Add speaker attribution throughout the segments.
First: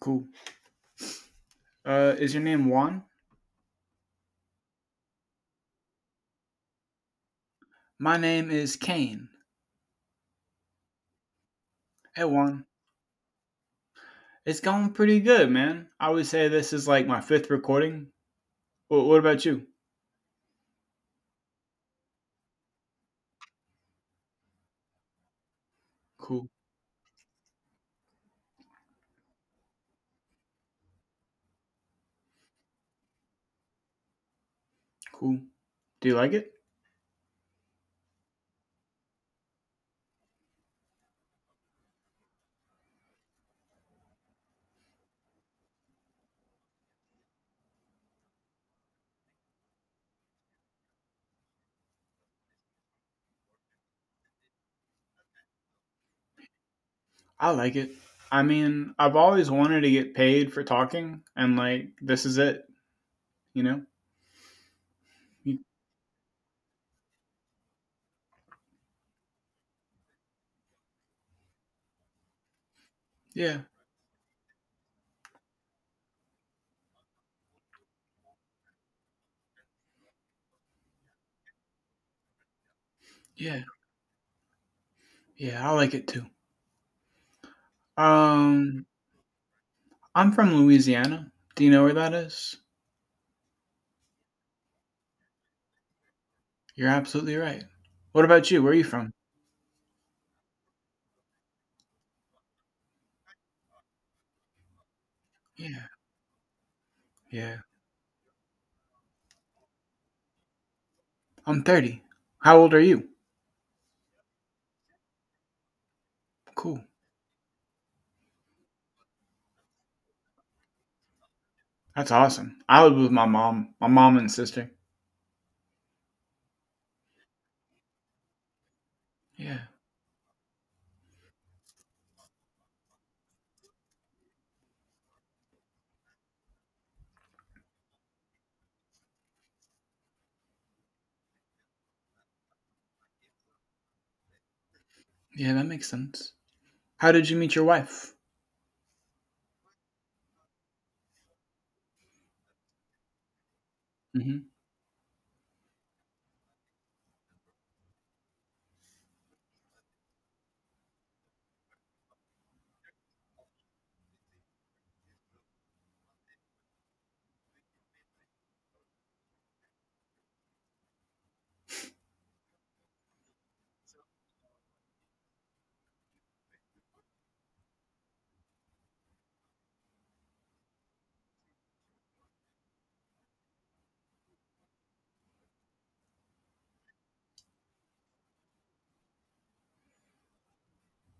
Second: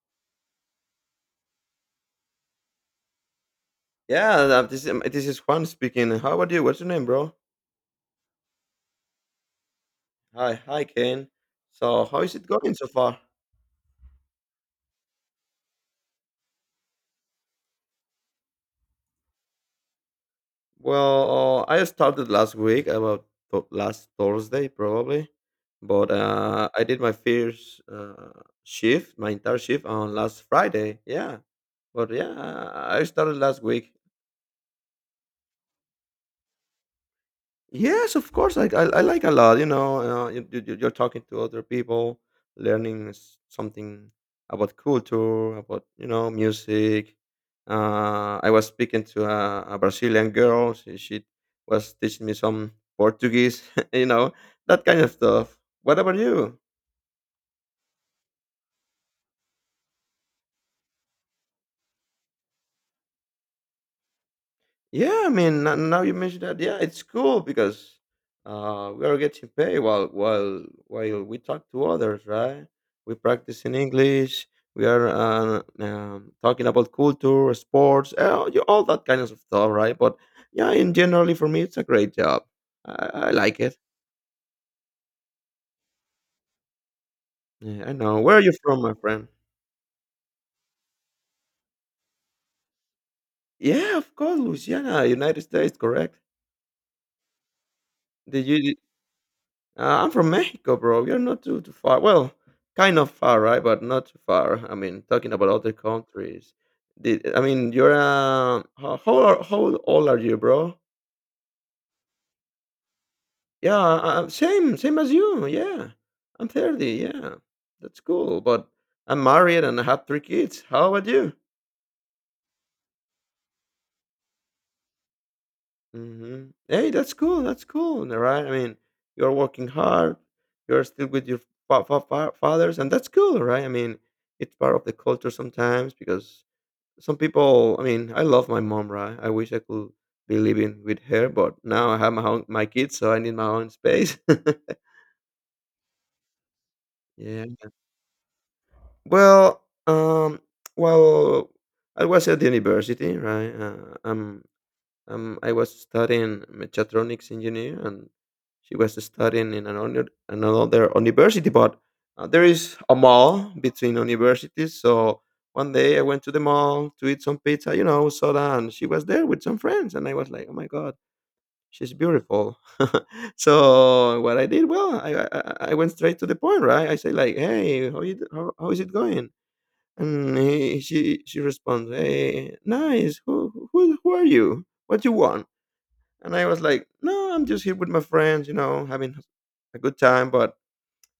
Speaker 1: Cool. Is your name Juan?
Speaker 2: Yeah, this is Juan speaking. How about you? What's your name, bro?
Speaker 1: My name is Kane.
Speaker 2: Hi, hi, Ken. So, how
Speaker 1: Hey,
Speaker 2: is it
Speaker 1: Juan.
Speaker 2: going so far?
Speaker 1: It's going pretty good, man. I would say this is like my fifth recording. What about you?
Speaker 2: Well, I started last week, about last Thursday, probably. But
Speaker 1: Cool.
Speaker 2: I did my first shift, my entire shift on last Friday. Yeah, but yeah, I started last week.
Speaker 1: Cool. Do you like it?
Speaker 2: Yes, of course. Like I like a lot. You know, you're talking to other people, learning something about culture, about you know music. I was speaking to a Brazilian girl. She was teaching me some Portuguese. you know that kind of stuff. What about you?
Speaker 1: I like it. I mean, I've always wanted to get paid for talking, and like, this is it, you know?
Speaker 2: Yeah, I
Speaker 1: You-
Speaker 2: mean, now you mentioned that. Yeah, it's cool because we are getting paid while we talk to others, right? We
Speaker 1: Yeah.
Speaker 2: practice in English. We are talking about culture, sports, all that kind of stuff, right? But yeah, in generally for me, it's a great job. I like
Speaker 1: Yeah.
Speaker 2: it.
Speaker 1: Yeah. I like it too.
Speaker 2: Yeah, I know. Where are you from,
Speaker 1: Um,
Speaker 2: my friend?
Speaker 1: I'm from Louisiana. Do you know where that is?
Speaker 2: Yeah, of course, Louisiana, United States, correct?
Speaker 1: You're absolutely right. What
Speaker 2: Did
Speaker 1: about you? Where are
Speaker 2: you?
Speaker 1: you from?
Speaker 2: I'm from Mexico, bro. You're not too far. Well, kind of far, right? But not too far. I mean, talking about other
Speaker 1: Yeah.
Speaker 2: countries. Did, I
Speaker 1: Yeah.
Speaker 2: mean, you're how old are you, bro?
Speaker 1: I'm 30. How old are you?
Speaker 2: Yeah, uh, same as you. Yeah, I'm
Speaker 1: Cool.
Speaker 2: 30. Yeah, that's cool. But I'm married and I have three kids. How about you?
Speaker 1: That's awesome. I lived with my mom and sister.
Speaker 2: Hmm Hey, that's cool. That's cool. All right? I mean, you're
Speaker 1: Yeah.
Speaker 2: working hard. You're still with your fathers, and that's cool, right? I mean, it's part of the culture sometimes because some people, I mean, I love my mom, right? I wish I could be living with her, but now I have my own, my kids, so I need my own space.
Speaker 1: Yeah, that makes sense. How did you
Speaker 2: Yeah,
Speaker 1: meet your wife?
Speaker 2: well, um well, I was at the university, right? I'm
Speaker 1: hmm
Speaker 2: I was studying mechatronics engineer, and she was studying in another university. But there is a mall between universities, so one day I went to the mall to eat some pizza, you know, soda, and she was there with some friends, and I was like, oh my god, she's beautiful. So what I did, well, I went straight to the point, right? I say like, hey, how is it going? And he, she responds, hey, nice. Who are you? What you want? And I was like, no, I'm just here with my friends, you know, having a good time. But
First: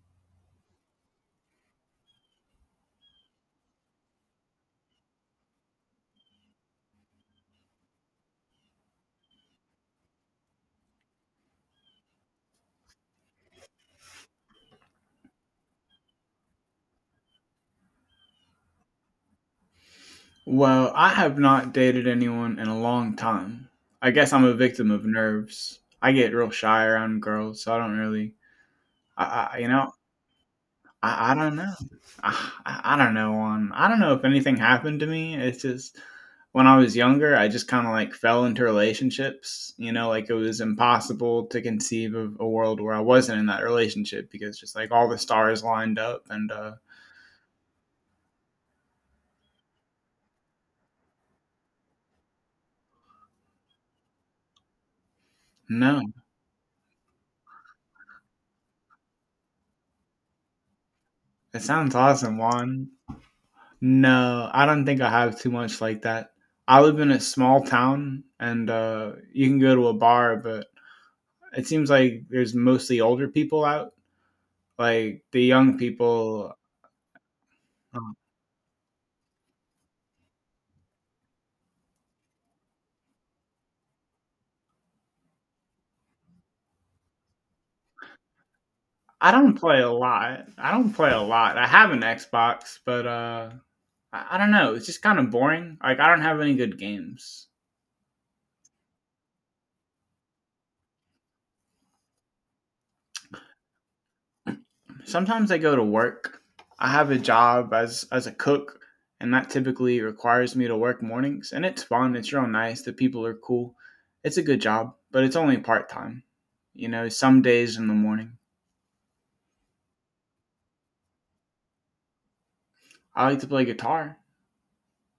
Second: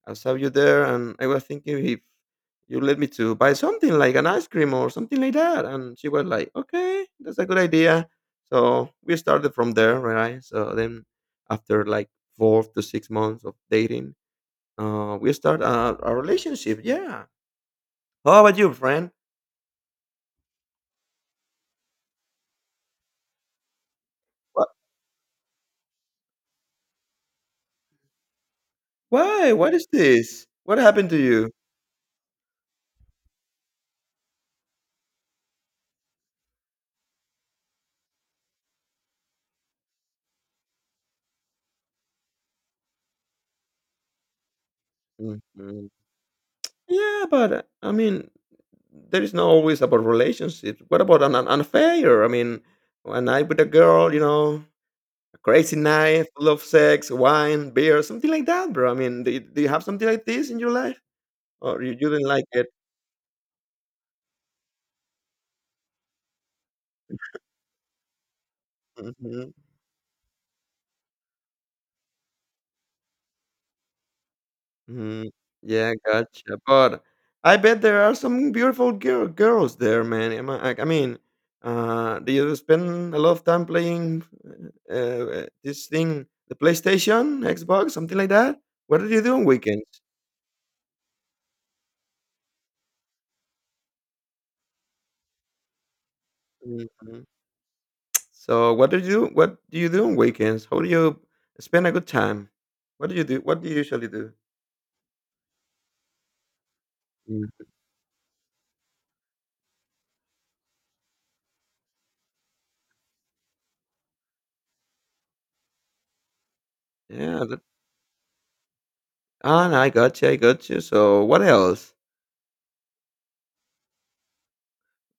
Speaker 2: I saw you there, and I was thinking if you led me to buy something like an ice cream or something like that. And she was like, okay, that's a good idea. So we started from there, right? So then after like 4 to 6 months of dating, we start a relationship. Yeah. How about you, friend?
Speaker 1: Well, I have not dated anyone in a long time. I guess I'm a
Speaker 2: What?
Speaker 1: victim of nerves. I get real shy around girls, so I don't really, I,
Speaker 2: Why?
Speaker 1: I you
Speaker 2: What is
Speaker 1: know,
Speaker 2: this? What happened to
Speaker 1: I
Speaker 2: you?
Speaker 1: don't know. I don't know on I don't know if anything happened to me. It's just when I was younger, I just kind of like fell into relationships, you know, like it was impossible to conceive of a world where I wasn't in that relationship because just like all the stars
Speaker 2: Mhm.
Speaker 1: lined up and.
Speaker 2: Yeah, but I mean, there is not always about relationships. What about an affair? I mean, a night with a girl, you know, a crazy
Speaker 1: No.
Speaker 2: night full of sex, wine, beer, something like that, bro. I mean, do you have something like this in your life,
Speaker 1: It
Speaker 2: or
Speaker 1: sounds
Speaker 2: you didn't
Speaker 1: awesome,
Speaker 2: like it?
Speaker 1: Juan. No, I don't think I have too much like that. I live in a small town and you can
Speaker 2: Hmm.
Speaker 1: go to a bar, but it seems like there's mostly older people out. Like
Speaker 2: Hmm.
Speaker 1: the young
Speaker 2: Yeah,
Speaker 1: people.
Speaker 2: gotcha. But I bet there
Speaker 1: Um,
Speaker 2: are some beautiful girls there, man. Am I mean, do you spend a lot of time playing this thing, the PlayStation, Xbox, something like that? What do you
Speaker 1: I
Speaker 2: do on
Speaker 1: don't play a
Speaker 2: weekends?
Speaker 1: lot. I don't play a lot. I have an Xbox, but I don't know. It's just kind of boring. Like I don't have any good
Speaker 2: Mm-hmm.
Speaker 1: games.
Speaker 2: So what do you do? What do you do on weekends? How do you spend a good time? What do you do? What do you usually do?
Speaker 1: Sometimes I go to work. I have a
Speaker 2: Yeah.
Speaker 1: job as a cook, and that typically requires me to work mornings. And it's fun. It's real nice. The people are cool. It's a good job, but it's only part time. You know, some
Speaker 2: Yeah, that,
Speaker 1: days in the morning.
Speaker 2: ah, no, I got you. I got you. So what else?
Speaker 1: I like to play guitar.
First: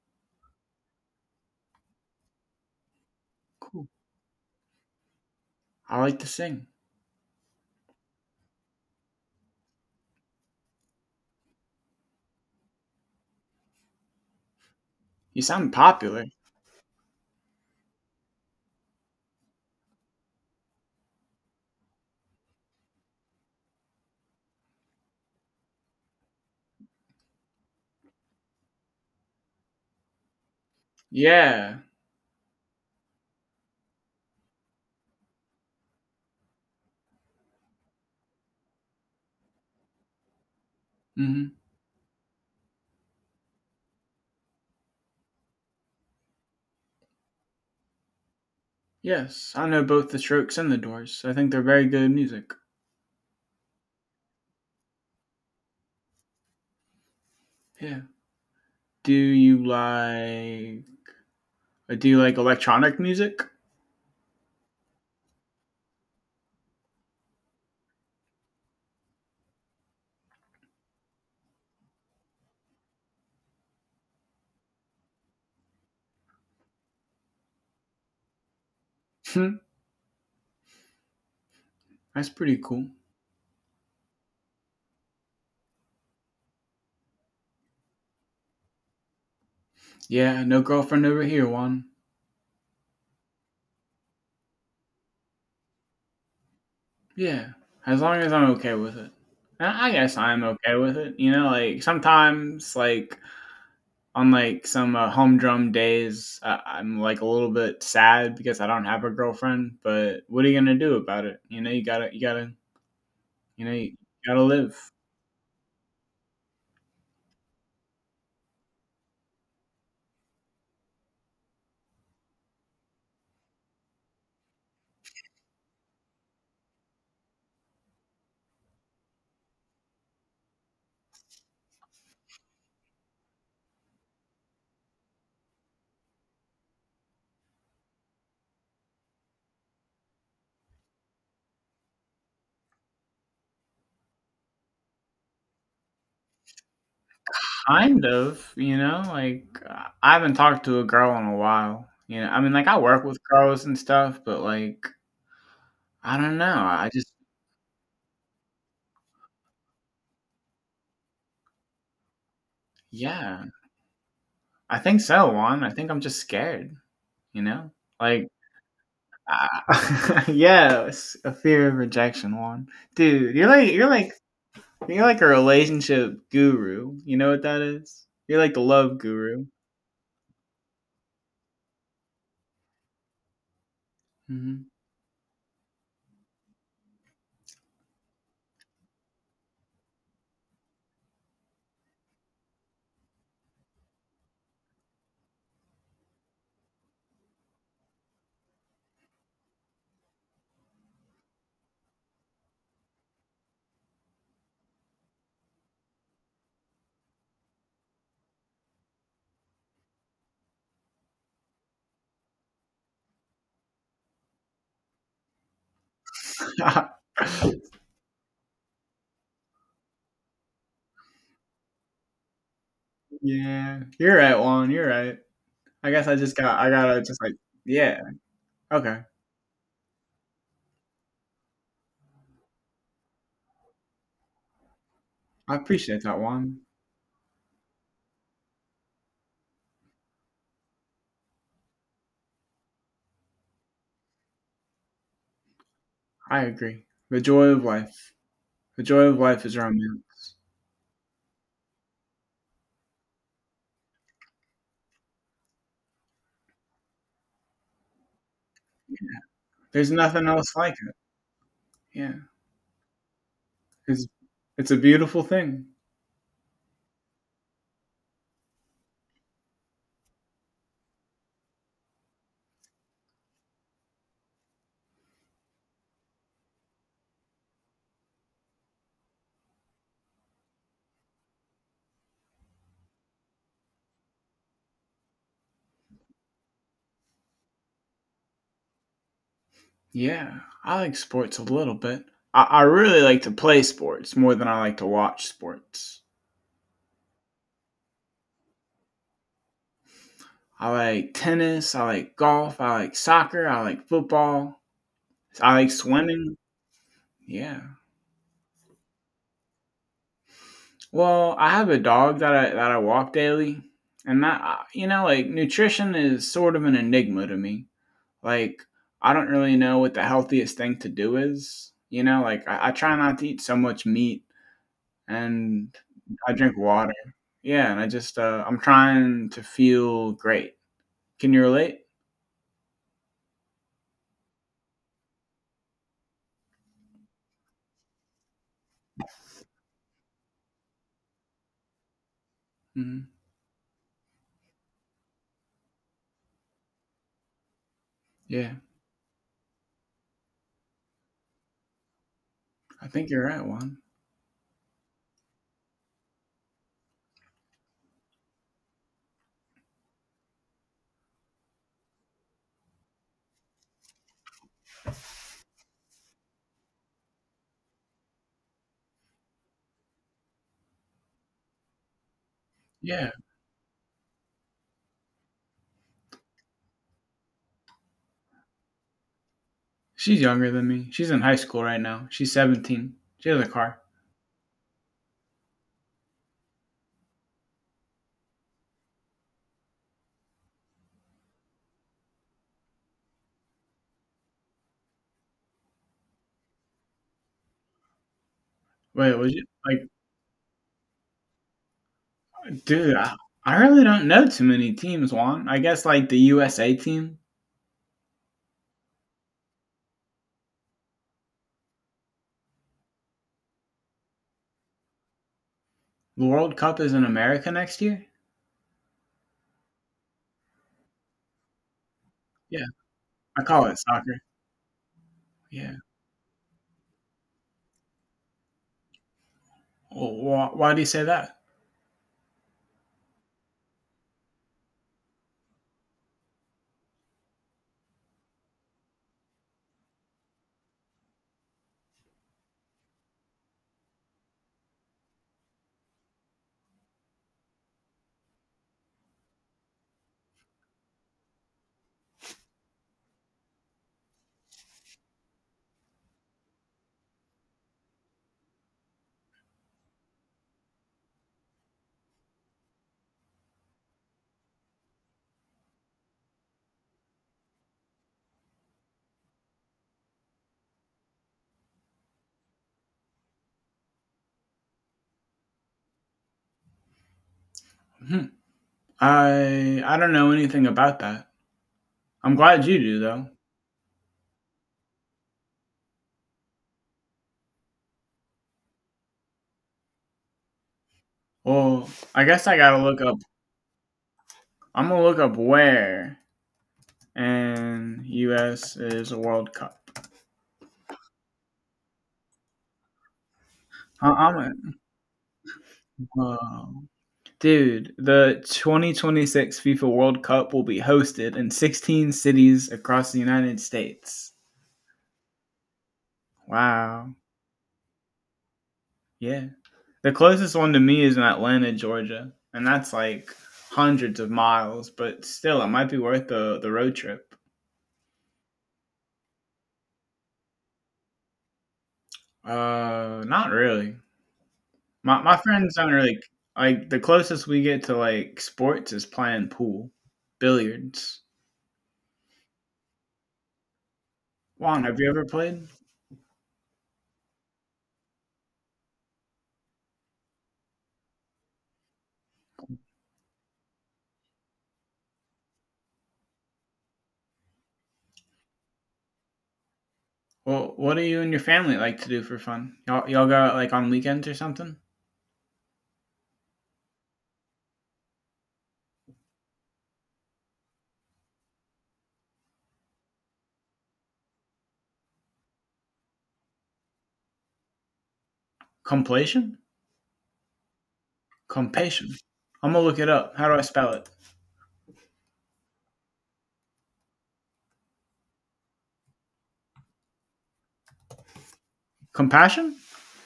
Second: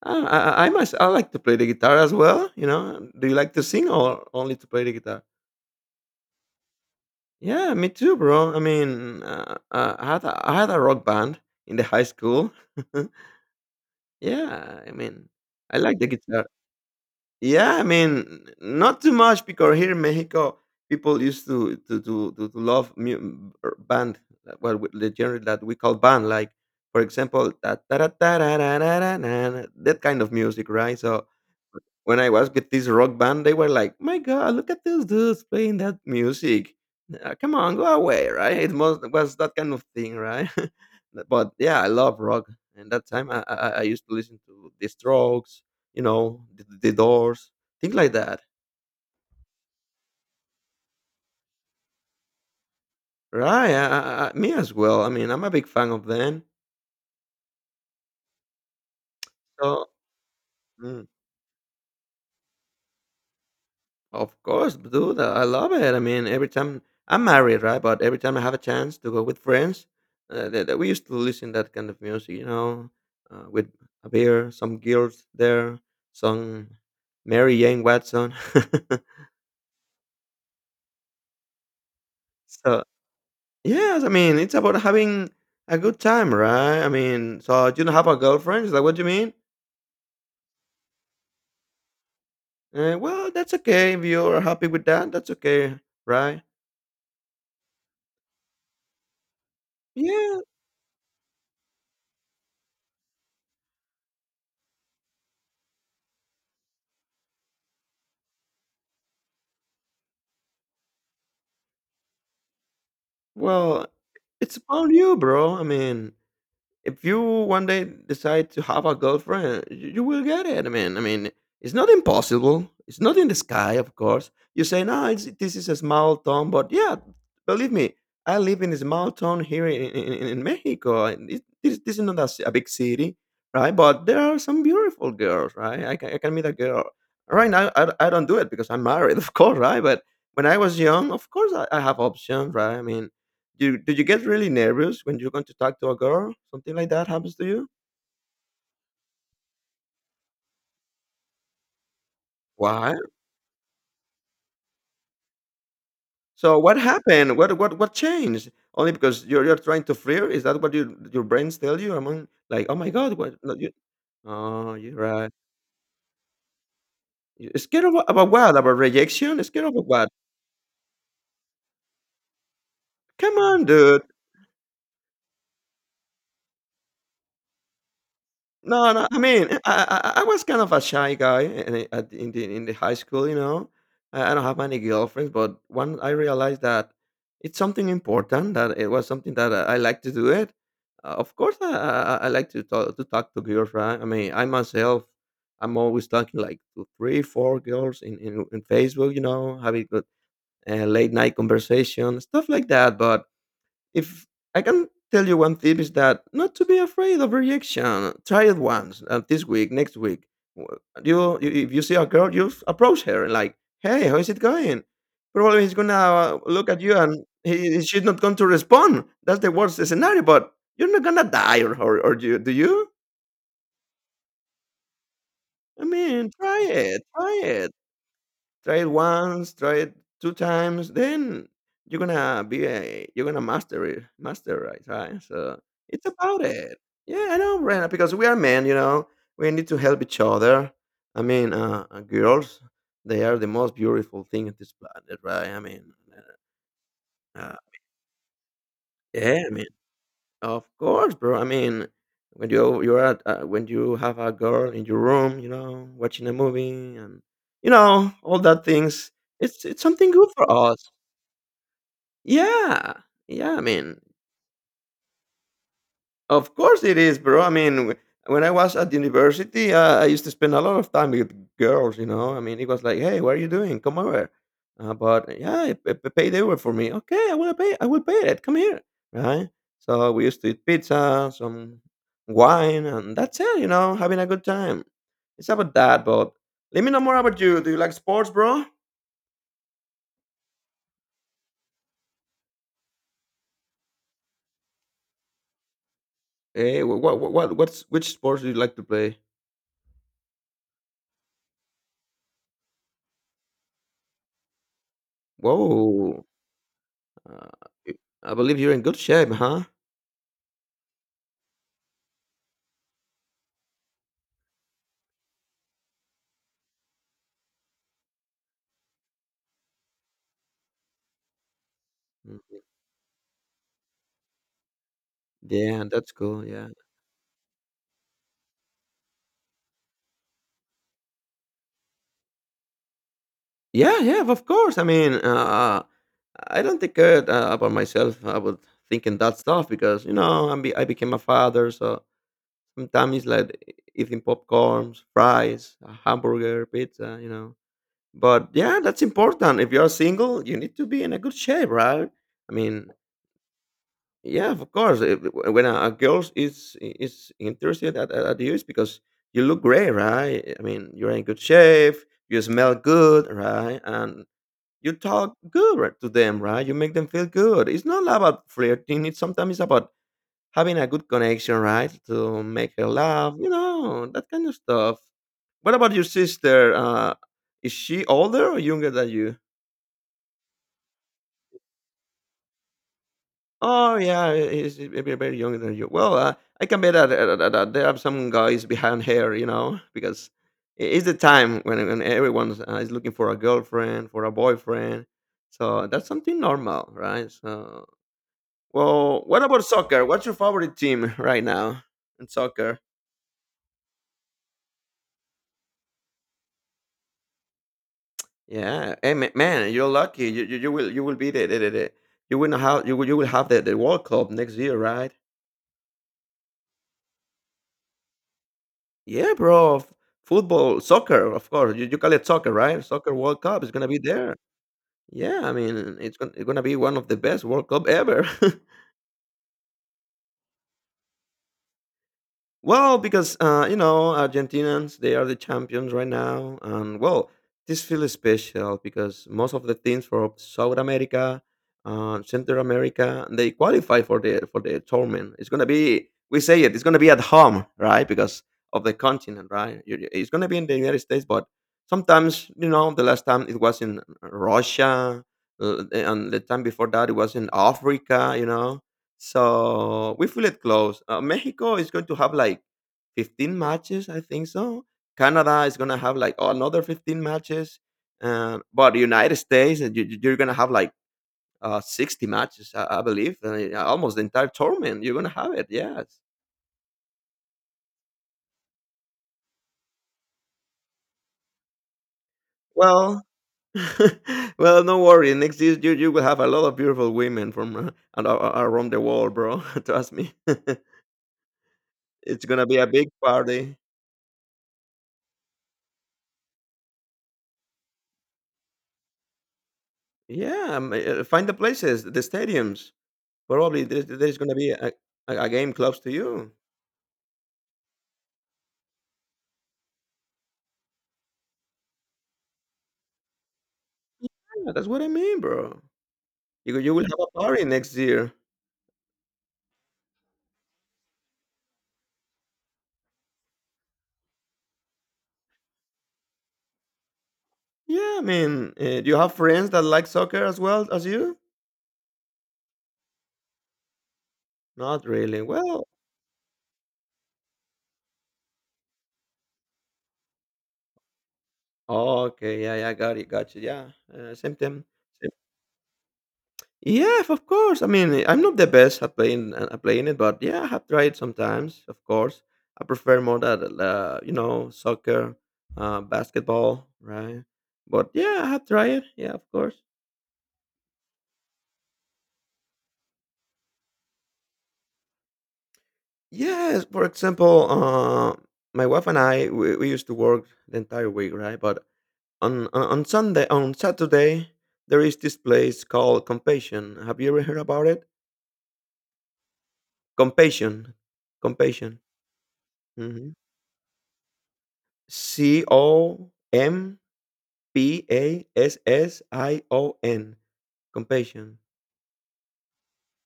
Speaker 2: Ah, I must. I like to play the guitar as well. You know, do you like to
Speaker 1: Cool.
Speaker 2: sing or only to play the guitar?
Speaker 1: I like to sing.
Speaker 2: Yeah, me too, bro. I mean, I had a rock band in the high school. Yeah, I mean,
Speaker 1: You sound
Speaker 2: I like the
Speaker 1: popular.
Speaker 2: guitar. Yeah, I mean, not too much because here in Mexico, people used to love band, well, with the genre that we call band, like for example, ta- ta- ra- ra- ra- ra- na- na, that kind of music, right? So
Speaker 1: Yeah.
Speaker 2: when I was with this rock band, they were like, "My God, look at those dudes playing that music! Come on, go away!" Right? It must, was that kind of thing, right? But
Speaker 1: hmm
Speaker 2: yeah, I love rock, and that time I used to listen to The Strokes, you know, the Doors, things like that.
Speaker 1: Yes, I know both The Strokes and The Doors, so I think they're very good music.
Speaker 2: Right? Me as well. I mean, I'm a big fan of them.
Speaker 1: Yeah. Do you
Speaker 2: So.
Speaker 1: like
Speaker 2: Mm.
Speaker 1: uh, do you like electronic music?
Speaker 2: Of course, dude. I love it. I mean, every time I'm married, right? But every time I have a chance to go with friends, that we used to listen that kind of music, you know, with a beer, some girls there, some Mary Jane Watson.
Speaker 1: Hmm, that's pretty
Speaker 2: So
Speaker 1: cool.
Speaker 2: yes, I mean, it's about having a good time, right? I mean, so you don't have a girlfriend? It's like, what do you mean?
Speaker 1: Yeah, no girlfriend over here, one.
Speaker 2: Well, that's okay. If you're happy with that, that's okay, right?
Speaker 1: Yeah, as long as I'm okay with it. I guess
Speaker 2: Yeah.
Speaker 1: I'm okay with it. You know, like sometimes, like on like some humdrum days, I'm like a little bit sad because I don't have a girlfriend. But what are you gonna do about it? You know, you know,
Speaker 2: Well,
Speaker 1: you gotta
Speaker 2: it's
Speaker 1: live.
Speaker 2: upon you, bro. I mean. If you one day decide to have a girlfriend, you will get it. I mean, it's not impossible. It's not in the sky, of course. You say, no, it's, this is a small town, but yeah, believe me, I live in a small town here in Mexico. And this, this is not a big city, right? But there are some beautiful girls, right? I can meet a girl. Right now, I don't do it because I'm married, of course, right? But when I was young, of course, I have options, right? I mean, do you get really nervous when you're going to talk to a girl? Something like that happens to you?
Speaker 1: Kind of, you know, like I haven't talked to a girl in a while. You know, I mean, like I
Speaker 2: Why?
Speaker 1: work with girls and stuff, but like I don't know.
Speaker 2: So what
Speaker 1: I just,
Speaker 2: happened? What changed? Only because you're trying to flirt? Is that what your brains tell you? Among like, oh my god, what?
Speaker 1: yeah,
Speaker 2: No, you, oh,
Speaker 1: I
Speaker 2: you're
Speaker 1: think so,
Speaker 2: right.
Speaker 1: Juan. I think I'm just scared. You know,
Speaker 2: Scared of,
Speaker 1: like
Speaker 2: about what? About rejection? Scared of what?
Speaker 1: I, yeah, it's a fear of rejection, Juan. Dude,
Speaker 2: Come
Speaker 1: you're
Speaker 2: on,
Speaker 1: like you're
Speaker 2: dude.
Speaker 1: like you're like a relationship guru. You know what that is? You're like the
Speaker 2: No,
Speaker 1: love
Speaker 2: no, I
Speaker 1: guru.
Speaker 2: mean, I was kind of a shy guy in the in the high school, you know. I don't have
Speaker 1: hmm
Speaker 2: many girlfriends, but when I realized that it's something important, that it was something that I like to do it. Of course, I like to talk to girls, right? I mean, I myself, I'm always talking like to 3, 4 girls in Facebook, you know, having good late night conversation, stuff like that. But if I can tell you one tip is that not to be afraid of rejection. Try it once this week, next week. W- You if you see a girl, you approach her and like, hey, how is it going? Probably he's gonna look at you and he, she's not going to respond. That's the worst scenario. But you're not gonna die, or you do you?
Speaker 1: yeah, you're right, Juan. You're right.
Speaker 2: I
Speaker 1: I guess I
Speaker 2: mean,
Speaker 1: just got
Speaker 2: try
Speaker 1: I gotta
Speaker 2: it,
Speaker 1: just like
Speaker 2: try it.
Speaker 1: yeah.
Speaker 2: Try it
Speaker 1: Okay.
Speaker 2: once, try it 2 times, then you're gonna master it, right? Huh?
Speaker 1: I
Speaker 2: So
Speaker 1: appreciate
Speaker 2: it's
Speaker 1: that
Speaker 2: about
Speaker 1: one.
Speaker 2: it. Yeah, I know, Brenna, because we are men, you know, we need to help each other. I mean, girls, they are the most beautiful thing on this planet, right? I mean,
Speaker 1: I agree. The
Speaker 2: uh,
Speaker 1: joy
Speaker 2: uh,
Speaker 1: of life. The joy of life
Speaker 2: yeah, I
Speaker 1: is
Speaker 2: mean,
Speaker 1: romance.
Speaker 2: of course, bro. I mean, when you you're at when you have a girl in your room, you know, watching a movie and you know all that things, it's
Speaker 1: There's
Speaker 2: something
Speaker 1: nothing
Speaker 2: good for
Speaker 1: else like
Speaker 2: us.
Speaker 1: it. Yeah.
Speaker 2: Yeah. Yeah, I mean,
Speaker 1: It's it's a beautiful thing.
Speaker 2: of course it is, bro. I mean, w- when I was at university, I used to spend a lot of time with girls, you know. I mean, it was like, hey, what are you doing? Come over. But yeah, it pay the Uber for me. Okay, I will pay. I will pay it. Come here, right? So we used to eat pizza, some wine, and that's it. You know, having a good time. It's about that. But let me know more about you. Do you like sports, bro?
Speaker 1: Yeah. I like sports a little bit. I really like to play sports more than I like to watch sports.
Speaker 2: Hey, what's which sports do you like to play?
Speaker 1: I like tennis, I like golf, I like soccer, I like football, I like
Speaker 2: Whoa.
Speaker 1: swimming.
Speaker 2: Uh,
Speaker 1: Yeah.
Speaker 2: y I believe you're in good shape, huh?
Speaker 1: Well, I have a dog that I walk daily. And that you know, like nutrition is sort of an enigma to me. Like I don't really know what the healthiest thing to do is. You know,
Speaker 2: Mm.
Speaker 1: like I try not to eat so much meat and
Speaker 2: Yeah, that's
Speaker 1: I
Speaker 2: cool,
Speaker 1: drink
Speaker 2: yeah.
Speaker 1: water. Yeah, and I just I'm trying to feel great. Can you relate?
Speaker 2: Yeah, yeah, of course, I mean, I don't think about myself about thinking that stuff because, you know, I became a father, so
Speaker 1: hmm
Speaker 2: sometimes it's like eating popcorns, fries, a hamburger, pizza, you know? But,
Speaker 1: Yeah,
Speaker 2: yeah, that's important. If you are single, you need to be in a good shape, right? I
Speaker 1: I
Speaker 2: mean.
Speaker 1: think you're right, Juan.
Speaker 2: Yeah, of course. When a girl is interested at you, it's because you look great, right? I mean, you're in good shape. You smell good, right? And you talk good right, to them, right? You make them feel good. It's not about flirting. It's sometimes it's about having a good connection, right? To make her
Speaker 1: Yeah,
Speaker 2: laugh, you know, that kind of stuff. What about your sister? Is she older or younger than you?
Speaker 1: she's younger than me. She's in high school right now. She's 17. She has a car.
Speaker 2: Oh yeah, it's a bit very younger than you. Well, I can bet that there are some guys behind her, you know, because it's the time when everyone is looking for a girlfriend, for a boyfriend. So that's something normal, right? So,
Speaker 1: Wait,
Speaker 2: well,
Speaker 1: was
Speaker 2: what
Speaker 1: you
Speaker 2: about
Speaker 1: like,
Speaker 2: soccer? What's your favorite team right now in soccer?
Speaker 1: dude? I really don't know too many teams, Juan. I guess like the USA team.
Speaker 2: Yeah, hey, man, you're lucky. You will be the you will have you will have the World Cup next year, right?
Speaker 1: The World Cup is in America next year.
Speaker 2: Yeah, bro. F Football, soccer, of course. You call it soccer,
Speaker 1: Yeah,
Speaker 2: right? Soccer
Speaker 1: I
Speaker 2: World Cup
Speaker 1: call
Speaker 2: is
Speaker 1: it
Speaker 2: gonna be
Speaker 1: soccer.
Speaker 2: there. Yeah, I
Speaker 1: Yeah.
Speaker 2: mean, it's gonna be one of the best World Cup ever.
Speaker 1: Well, why do you say that?
Speaker 2: Well, because you know Argentinians, they are the champions right now, and well, this feels special because most of the teams from South America, Central America, they qualify for the tournament. It's gonna be, we say it, it's gonna be at home, right? Because of the continent, right? It's gonna be in the United States, but sometimes you know the last time it was in Russia, and the time before that it was in Africa, you know, so we feel it close. Mexico is going to have like 15 matches, I think so. Canada is going to have like another 15 matches. But United States, you're going to have like 60 matches, I believe. Almost the entire tournament, you're going to have it, yes.
Speaker 1: Hmm. I don't know anything about that. I'm glad you do
Speaker 2: Well,
Speaker 1: though.
Speaker 2: well, no worry. Next year, you will have a lot of beautiful women from around the world, bro. Trust me.
Speaker 1: Well, I
Speaker 2: It's
Speaker 1: guess I
Speaker 2: going to be
Speaker 1: gotta
Speaker 2: a
Speaker 1: look
Speaker 2: big
Speaker 1: up.
Speaker 2: party.
Speaker 1: I'm gonna look up where and U.S. is a World Cup.
Speaker 2: Yeah, find the places, the stadiums. Probably
Speaker 1: I, I'm
Speaker 2: there's
Speaker 1: a,
Speaker 2: gonna be a game close to you.
Speaker 1: Whoa, dude. The 2026 FIFA World Cup will be hosted in 16 cities across the United States.
Speaker 2: Yeah, that's what I mean, bro. You will
Speaker 1: Wow.
Speaker 2: have a party next year.
Speaker 1: Yeah. The closest one to me is in Atlanta, Georgia, and that's like hundreds of miles, but still, it might be worth the road trip.
Speaker 2: Yeah, I mean, do you have friends that like soccer as well as you?
Speaker 1: Not really.
Speaker 2: Not
Speaker 1: My
Speaker 2: really.
Speaker 1: friends
Speaker 2: Well,
Speaker 1: don't really like the closest we get to like sports is playing pool, billiards.
Speaker 2: okay, yeah, yeah, got it, got you. Yeah, same
Speaker 1: Juan,
Speaker 2: thing.
Speaker 1: have you ever
Speaker 2: Same.
Speaker 1: played?
Speaker 2: Yeah, of course. I mean, I'm not the best at playing it, but yeah, I have tried sometimes. Of course, I prefer more that you know soccer, basketball, right? But yeah, I have tried. Yeah, of course.
Speaker 1: Well, what do you and your family like to do for fun? Y'all go out like on weekends or something?
Speaker 2: Yes, for example, my wife and I we used to work the entire week, right? But on Sunday, on Saturday, there is this place called Compassion. Have you ever heard about it?
Speaker 1: Completion?
Speaker 2: Compassion, Compassion.
Speaker 1: Compassion. I'm gonna look it
Speaker 2: Mm-hmm.
Speaker 1: up. How do I spell it?
Speaker 2: Compassion. Compassion.
Speaker 1: Compassion?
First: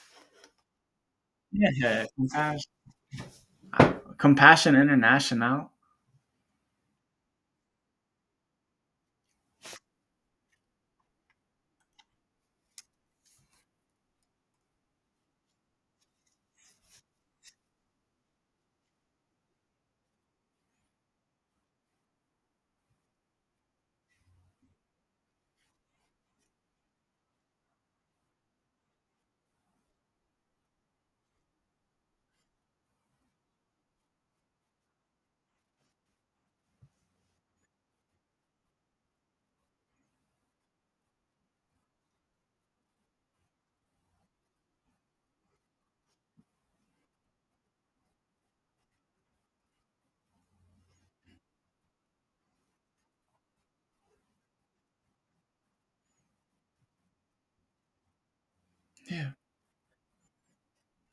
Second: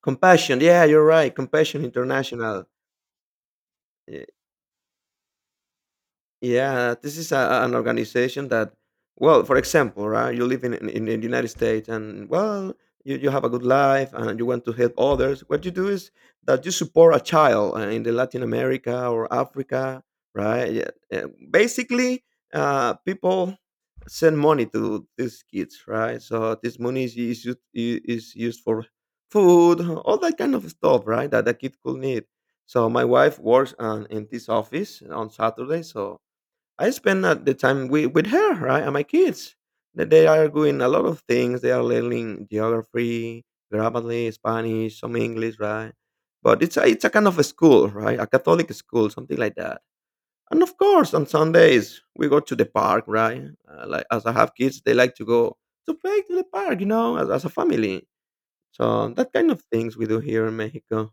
Speaker 2: Compassion. Yeah, you're right. Compassion
Speaker 1: Yeah, compassion.
Speaker 2: International. Yeah.
Speaker 1: Compassion International.
Speaker 2: Yeah, this is a, an organization that, well, for example, right? You live in the United States and, well, you have a good life and you want to help others. What you do is that you support a child in the Latin America or Africa, right? Yeah. Basically, people send money to these kids, right? So this money is used for food, all that kind of stuff, right? That a kid could need. So my wife works in this office on Saturday. So I spend the time with her, right, and my kids. That They are doing a lot of things. They are learning geography, grammarly, Spanish, some English, right? But it's a kind of a school, right? A Catholic school, something like that. And of course, on Sundays we go to the park, right? Like as I have kids, they like to go to play to the park, you know, as a family. So
Speaker 1: Yeah.
Speaker 2: that kind of things we do here in Mexico.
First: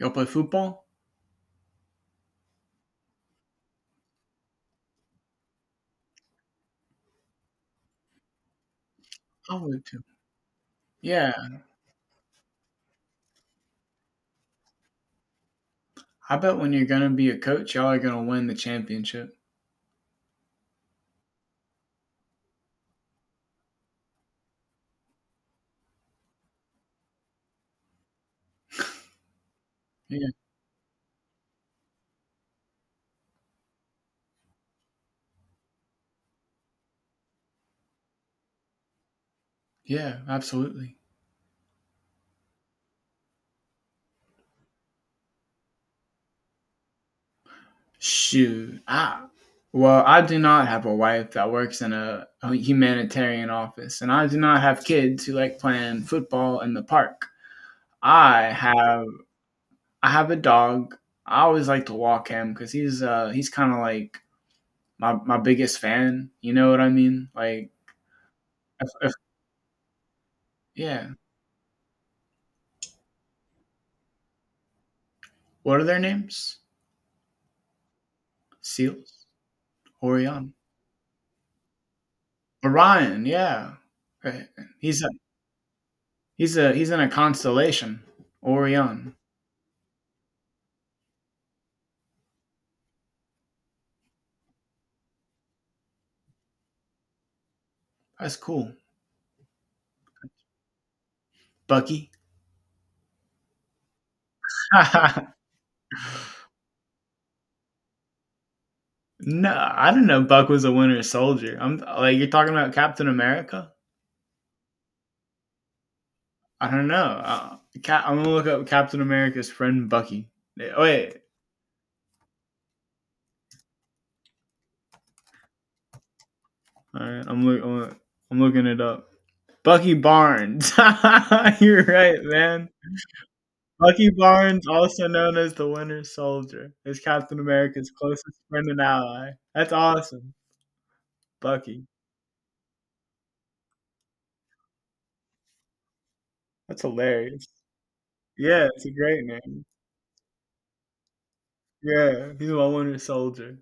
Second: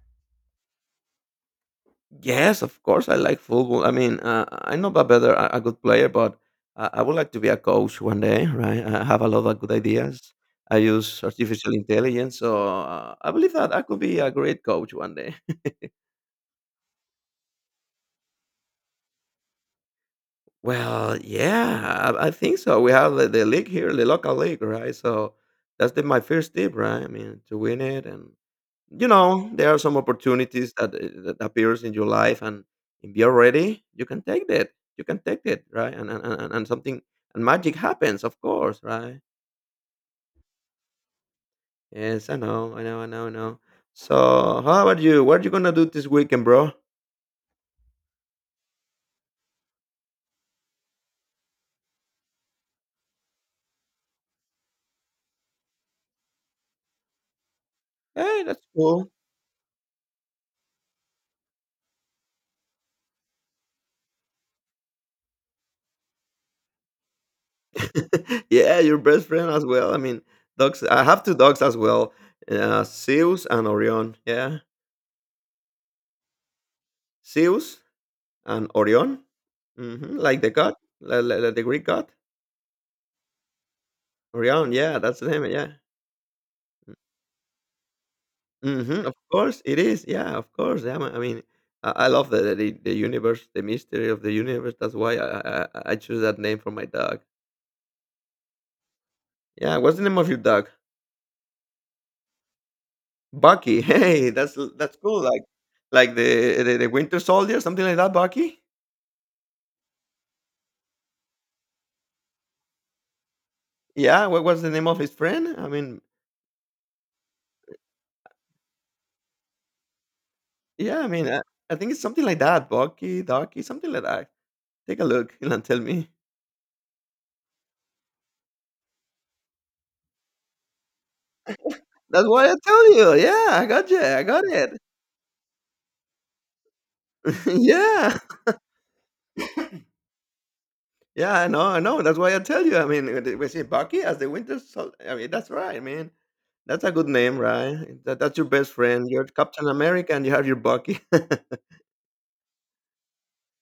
Speaker 1: Y'all play football?
Speaker 2: Yes, of course, I like football. I mean, I'm not a better, a good player, but I would like to be a coach one day, right? I have a lot
Speaker 1: I
Speaker 2: of good
Speaker 1: would too.
Speaker 2: ideas. I use
Speaker 1: Yeah.
Speaker 2: artificial intelligence, so I believe that I could be a great coach one day.
Speaker 1: I bet when you're gonna be a coach, y'all are gonna win the championship.
Speaker 2: Well, yeah, I think so. We have the league here, the local league, right? So that's my first tip, right? I mean, to win it. And you know there are some
Speaker 1: Yeah.
Speaker 2: opportunities that, that appears in your life, and if you're ready you can take that you can take it, right, and something and magic happens, of course, right?
Speaker 1: Yeah, absolutely.
Speaker 2: Yes, I know. So how about you, what are you gonna do this weekend, bro?
Speaker 1: Shoot. I Well, I do not have a wife that works in a humanitarian office, and I do not have kids who like playing football in the park.
Speaker 2: Hey,
Speaker 1: I
Speaker 2: that's
Speaker 1: have
Speaker 2: cool.
Speaker 1: I have a dog. I always like to walk him because he's kind of like my biggest fan. You know what I mean? Like
Speaker 2: Yeah, your
Speaker 1: if,
Speaker 2: best friend as well, I mean, dogs, I
Speaker 1: yeah.
Speaker 2: have two dogs as well, Zeus and Orion, yeah.
Speaker 1: What are their names?
Speaker 2: Zeus and Orion.
Speaker 1: Seals?
Speaker 2: Hmm, like the
Speaker 1: Orion?
Speaker 2: god, like the Greek god.
Speaker 1: Orion, yeah. Right.
Speaker 2: Orion, yeah,
Speaker 1: He's a
Speaker 2: that's the name, yeah.
Speaker 1: he's in a constellation.
Speaker 2: Mhm.
Speaker 1: Orion.
Speaker 2: Of course, it is. Yeah, of course. Yeah, I mean, I love the universe, the mystery of the universe. That's why I choose that name for my dog.
Speaker 1: That's cool.
Speaker 2: Yeah, what's the name of your dog?
Speaker 1: Bucky.
Speaker 2: Bucky. Hey, that's cool.
Speaker 1: No,
Speaker 2: Like the Winter Soldier, something like that. Bucky.
Speaker 1: I don't know. Buck was a Winter Soldier. I'm like you're talking about Captain America.
Speaker 2: Yeah. What was the name of his friend? I mean,
Speaker 1: I don't know. I'm gonna look up Captain America's friend Bucky. Eh,
Speaker 2: yeah. I
Speaker 1: Wait,
Speaker 2: mean, I think it's something like that. Bucky, Ducky, something like that. Take a look and tell me.
Speaker 1: all right. I'm looking it up. Bucky Barnes. You're right,
Speaker 2: That's why I
Speaker 1: man.
Speaker 2: tell you. Yeah, I got you.
Speaker 1: Bucky
Speaker 2: I got
Speaker 1: Barnes,
Speaker 2: it.
Speaker 1: also known as the Winter Soldier, is Captain America's
Speaker 2: Yeah.
Speaker 1: closest friend and ally. That's awesome,
Speaker 2: Yeah, I know, I
Speaker 1: Bucky.
Speaker 2: know. That's why I tell you. I mean, we see Bucky as the Winter Soldier. I mean, that's right, man.
Speaker 1: That's
Speaker 2: That's a good name,
Speaker 1: hilarious.
Speaker 2: right? That's your
Speaker 1: Yeah,
Speaker 2: best
Speaker 1: it's a
Speaker 2: friend.
Speaker 1: great
Speaker 2: You're
Speaker 1: name.
Speaker 2: Captain America, and you have your Bucky.
Speaker 1: Yeah, he's my Winter Soldier.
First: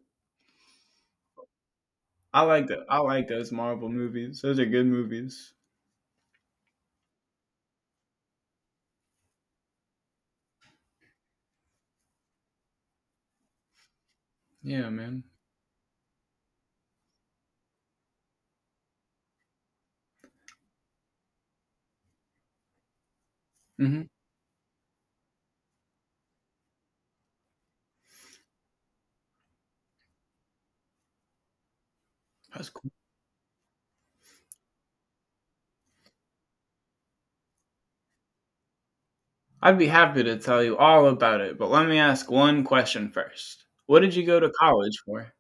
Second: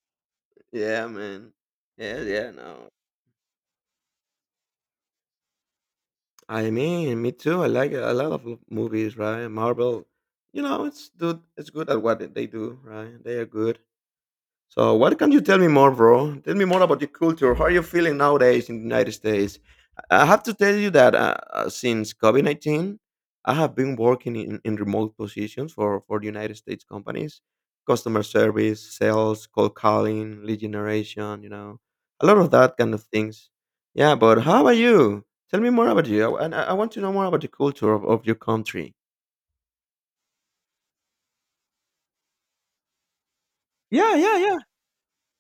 Speaker 2: Yeah, man. Yeah,
Speaker 1: I
Speaker 2: yeah,
Speaker 1: like that.
Speaker 2: no.
Speaker 1: I like those Marvel movies. Those are good movies.
Speaker 2: I mean, me too. I like a lot of movies, right? Marvel, you know, it's good. It's good at what they do, right? They are good.
Speaker 1: Yeah,
Speaker 2: So, what
Speaker 1: man.
Speaker 2: can you tell me more, bro? Tell me more about your culture. How are you feeling nowadays in the United States? I have to tell you that since COVID 19, I have been
Speaker 1: hmm
Speaker 2: working in remote positions for the United States companies, customer service, sales, cold calling, lead generation, you know, a lot of
Speaker 1: That's
Speaker 2: that
Speaker 1: cool.
Speaker 2: kind of things. Yeah, but how about you? Tell me more about you. I want to know more about the culture of your country.
Speaker 1: I'd be happy to tell you all about it, but let me ask one question first. What did
Speaker 2: Yeah,
Speaker 1: you
Speaker 2: yeah,
Speaker 1: go to
Speaker 2: yeah.
Speaker 1: college for?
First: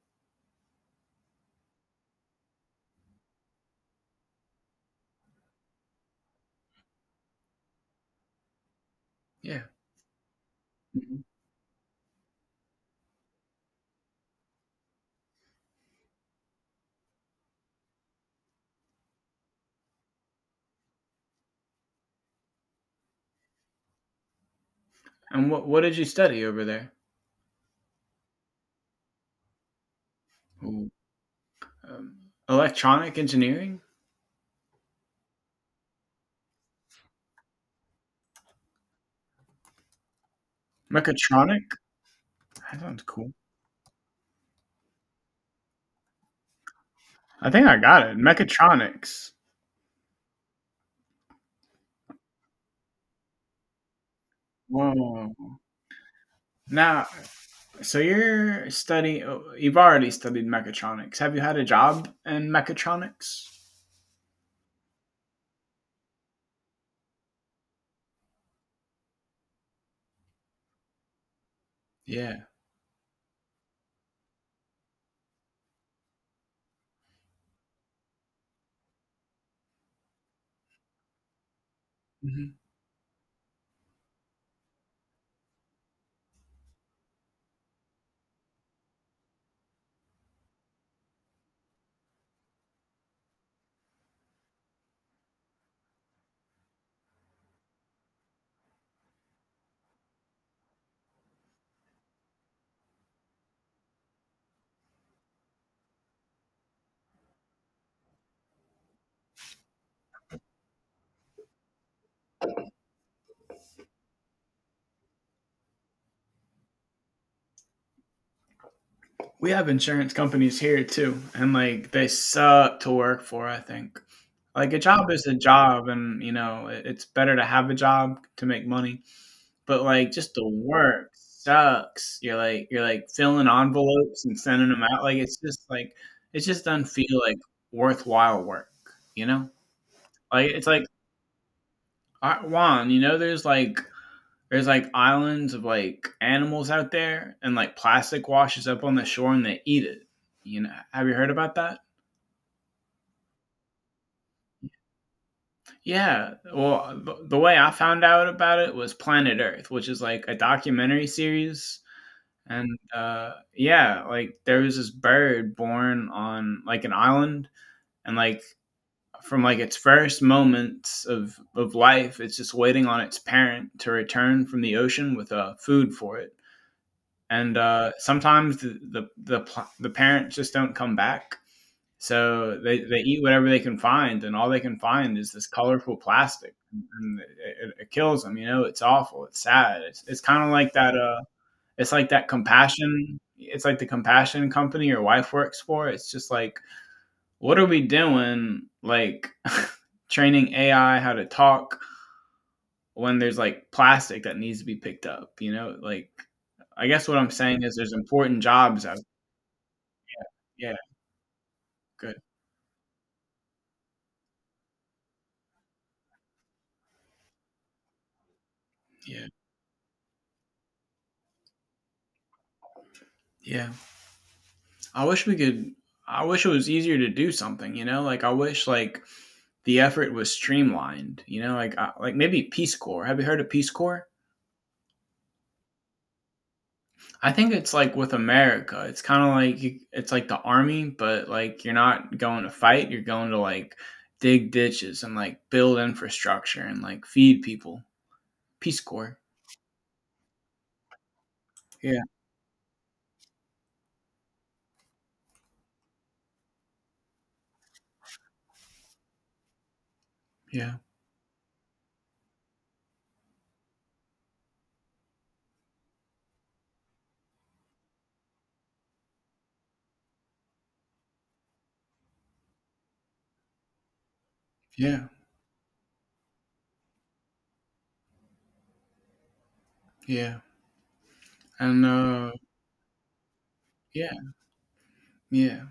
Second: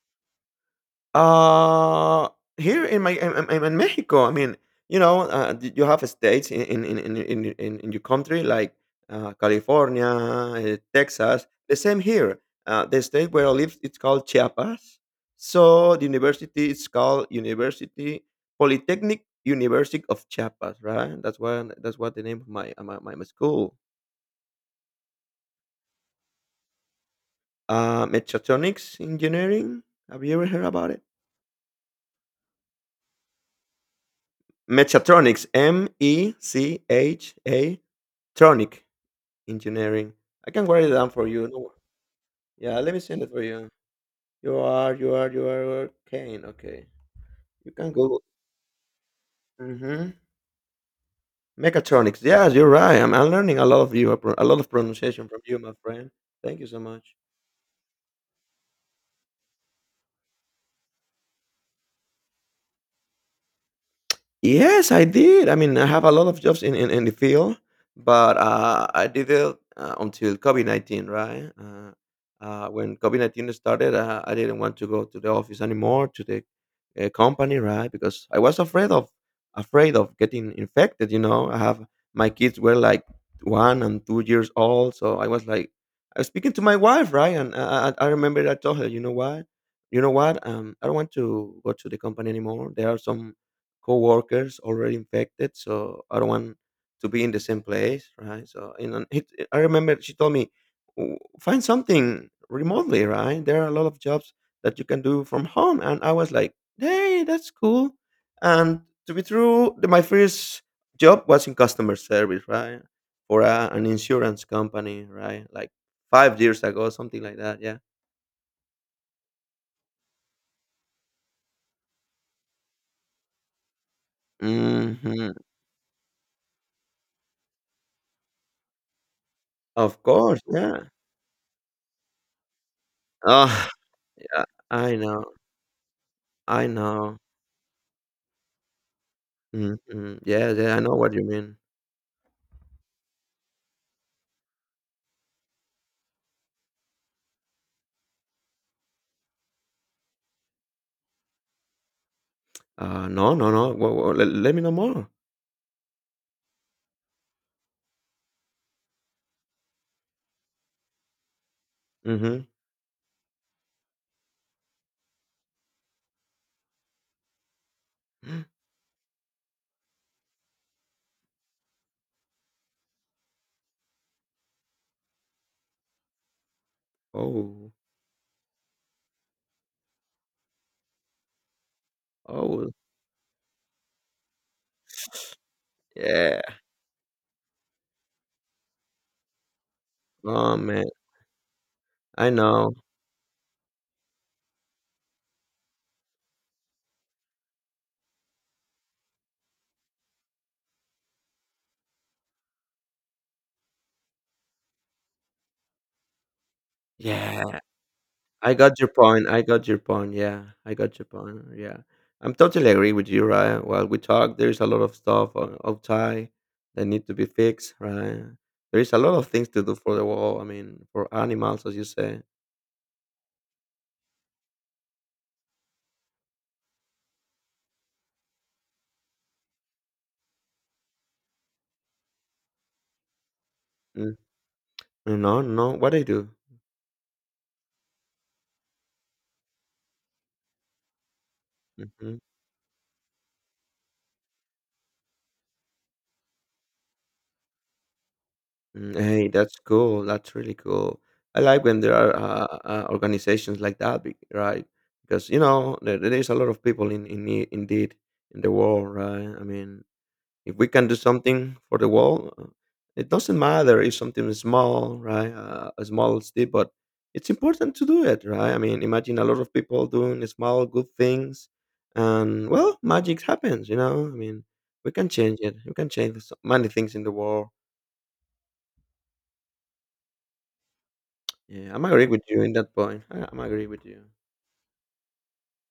Speaker 2: Uh, here in my I'm, I'm in Mexico. I mean, you know, you have states in your country like
Speaker 1: Yeah.
Speaker 2: California,
Speaker 1: Mhm.
Speaker 2: Texas. The same here. The state where I live, it's called Chiapas. So the university is called University Polytechnic University of Chiapas, right? That's what the name of my my school.
Speaker 1: And what did you study over there?
Speaker 2: Mechatronics engineering. Have you ever heard
Speaker 1: Ooh,
Speaker 2: about it?
Speaker 1: um, electronic engineering.
Speaker 2: Mechatronics, Mecha Tronic engineering. I can write it down for you. No wor-
Speaker 1: Mechatronic?
Speaker 2: Yeah,
Speaker 1: That
Speaker 2: let me
Speaker 1: sounds
Speaker 2: send it
Speaker 1: cool.
Speaker 2: for you. You are Kane. Okay,
Speaker 1: I think
Speaker 2: you
Speaker 1: I
Speaker 2: can
Speaker 1: got it.
Speaker 2: Google.
Speaker 1: Mechatronics.
Speaker 2: Mm-hmm. Mechatronics. Yes, you're right. I'm learning a lot of you, a lot of pronunciation
Speaker 1: Whoa.
Speaker 2: from you, my friend. Thank you so
Speaker 1: Now,
Speaker 2: much.
Speaker 1: so you're studying, you've already studied mechatronics. Have you had a job in mechatronics?
Speaker 2: Yes, I did. I mean, I have a lot of jobs in the field, but I did it until COVID 19, right?
Speaker 1: Yeah.
Speaker 2: When COVID 19 started, I didn't want to go to the office anymore, to the company, right? Because I was afraid of getting infected, you know. I have My
Speaker 1: hmm
Speaker 2: kids were like 1 and 2 years old, so I was like, I was speaking to my wife, right? And I remember I told her, you know what? You know what? I don't want to go to the company anymore. There are some coworkers already infected, so I don't want to be in the same place, right? So I remember she told me, " find something remotely, right? There are a lot of jobs that you can do from home," and I was like, hey, that's cool. And to be true, my first job was in customer service, right, for an insurance company, right, like 5 years ago, something like that, yeah.
Speaker 1: We have insurance companies here too, and like they suck to work for, I think. Like a job is a
Speaker 2: Hmm.
Speaker 1: job, and you know, it's better to have a job to make money. But
Speaker 2: Of
Speaker 1: like just
Speaker 2: course,
Speaker 1: the
Speaker 2: yeah.
Speaker 1: work sucks. You're like filling
Speaker 2: Oh,
Speaker 1: envelopes and
Speaker 2: yeah.
Speaker 1: sending them
Speaker 2: I
Speaker 1: out. Like
Speaker 2: know.
Speaker 1: it's just like it just
Speaker 2: I
Speaker 1: doesn't feel
Speaker 2: know.
Speaker 1: like worthwhile work. You know,
Speaker 2: Mhm, mhm.
Speaker 1: like
Speaker 2: Yeah,
Speaker 1: it's
Speaker 2: yeah, I
Speaker 1: like
Speaker 2: know what you mean.
Speaker 1: Juan. You know, there's like islands of like animals out there, and like plastic washes up on the shore and they eat it. You know, have you heard about that?
Speaker 2: No, no, no. Well, well, le let me know more.
Speaker 1: Yeah. Well, the way I found out about it was Planet Earth, which is like a documentary series.
Speaker 2: Mhm.
Speaker 1: And yeah, like there was this bird born on like an island and like from like its first moments of life, it's just waiting on its parent to return from the ocean with food for it. And
Speaker 2: Oh,
Speaker 1: sometimes the parents just don't come back. So
Speaker 2: oh,
Speaker 1: they eat whatever they can find, and all they can find is this colorful plastic,
Speaker 2: yeah.
Speaker 1: and it kills them. You know, it's awful. It's sad. It's kind of
Speaker 2: Oh,
Speaker 1: like
Speaker 2: man,
Speaker 1: that. It's like that
Speaker 2: I know.
Speaker 1: compassion. It's like the compassion company your wife works for. It's just like, what are we doing? Like training AI how to talk when there's like plastic that needs to be picked up, you know? Like, I guess what I'm
Speaker 2: Yeah,
Speaker 1: saying is there's important
Speaker 2: I got
Speaker 1: jobs.
Speaker 2: your point, I got your point, yeah, I
Speaker 1: Yeah,
Speaker 2: got your point, yeah.
Speaker 1: good.
Speaker 2: I'm totally agree with you, right? While we talk, there's a lot of stuff o outside that need to be fixed, right? There is a lot of
Speaker 1: Yeah,
Speaker 2: things to do for the wall, I mean, for animals, as you say.
Speaker 1: yeah. I wish we could. I wish it was easier to do something, you know? Like, I wish like the effort was streamlined, you know? Like, like maybe Peace Corps. Have you heard of Peace Corps?
Speaker 2: Mm. No, no, what I do?
Speaker 1: I think it's like with America. It's kind of like it's like the army, but like you're not
Speaker 2: Mhm.
Speaker 1: going to fight. You're going to like dig ditches and like build infrastructure and like feed people. Peace
Speaker 2: Mm,
Speaker 1: Corps.
Speaker 2: hey, that's cool. That's really cool. I like when there
Speaker 1: Yeah,
Speaker 2: are organizations like that, right? Because you know there, there is a lot of people in need, indeed in the world, right? I mean, if we
Speaker 1: yeah,
Speaker 2: can do something for the world, it doesn't matter if something is small, right? A small step, but it's important to do it, right? I mean, imagine a lot of people doing small good things, and well, magic happens, you know. I mean, we can
Speaker 1: yeah,
Speaker 2: change it. We can change so many things in the world.
Speaker 1: yeah.
Speaker 2: Yeah,
Speaker 1: And
Speaker 2: I'm agree with you in that point. I'm agree with you.
Speaker 1: yeah, yeah.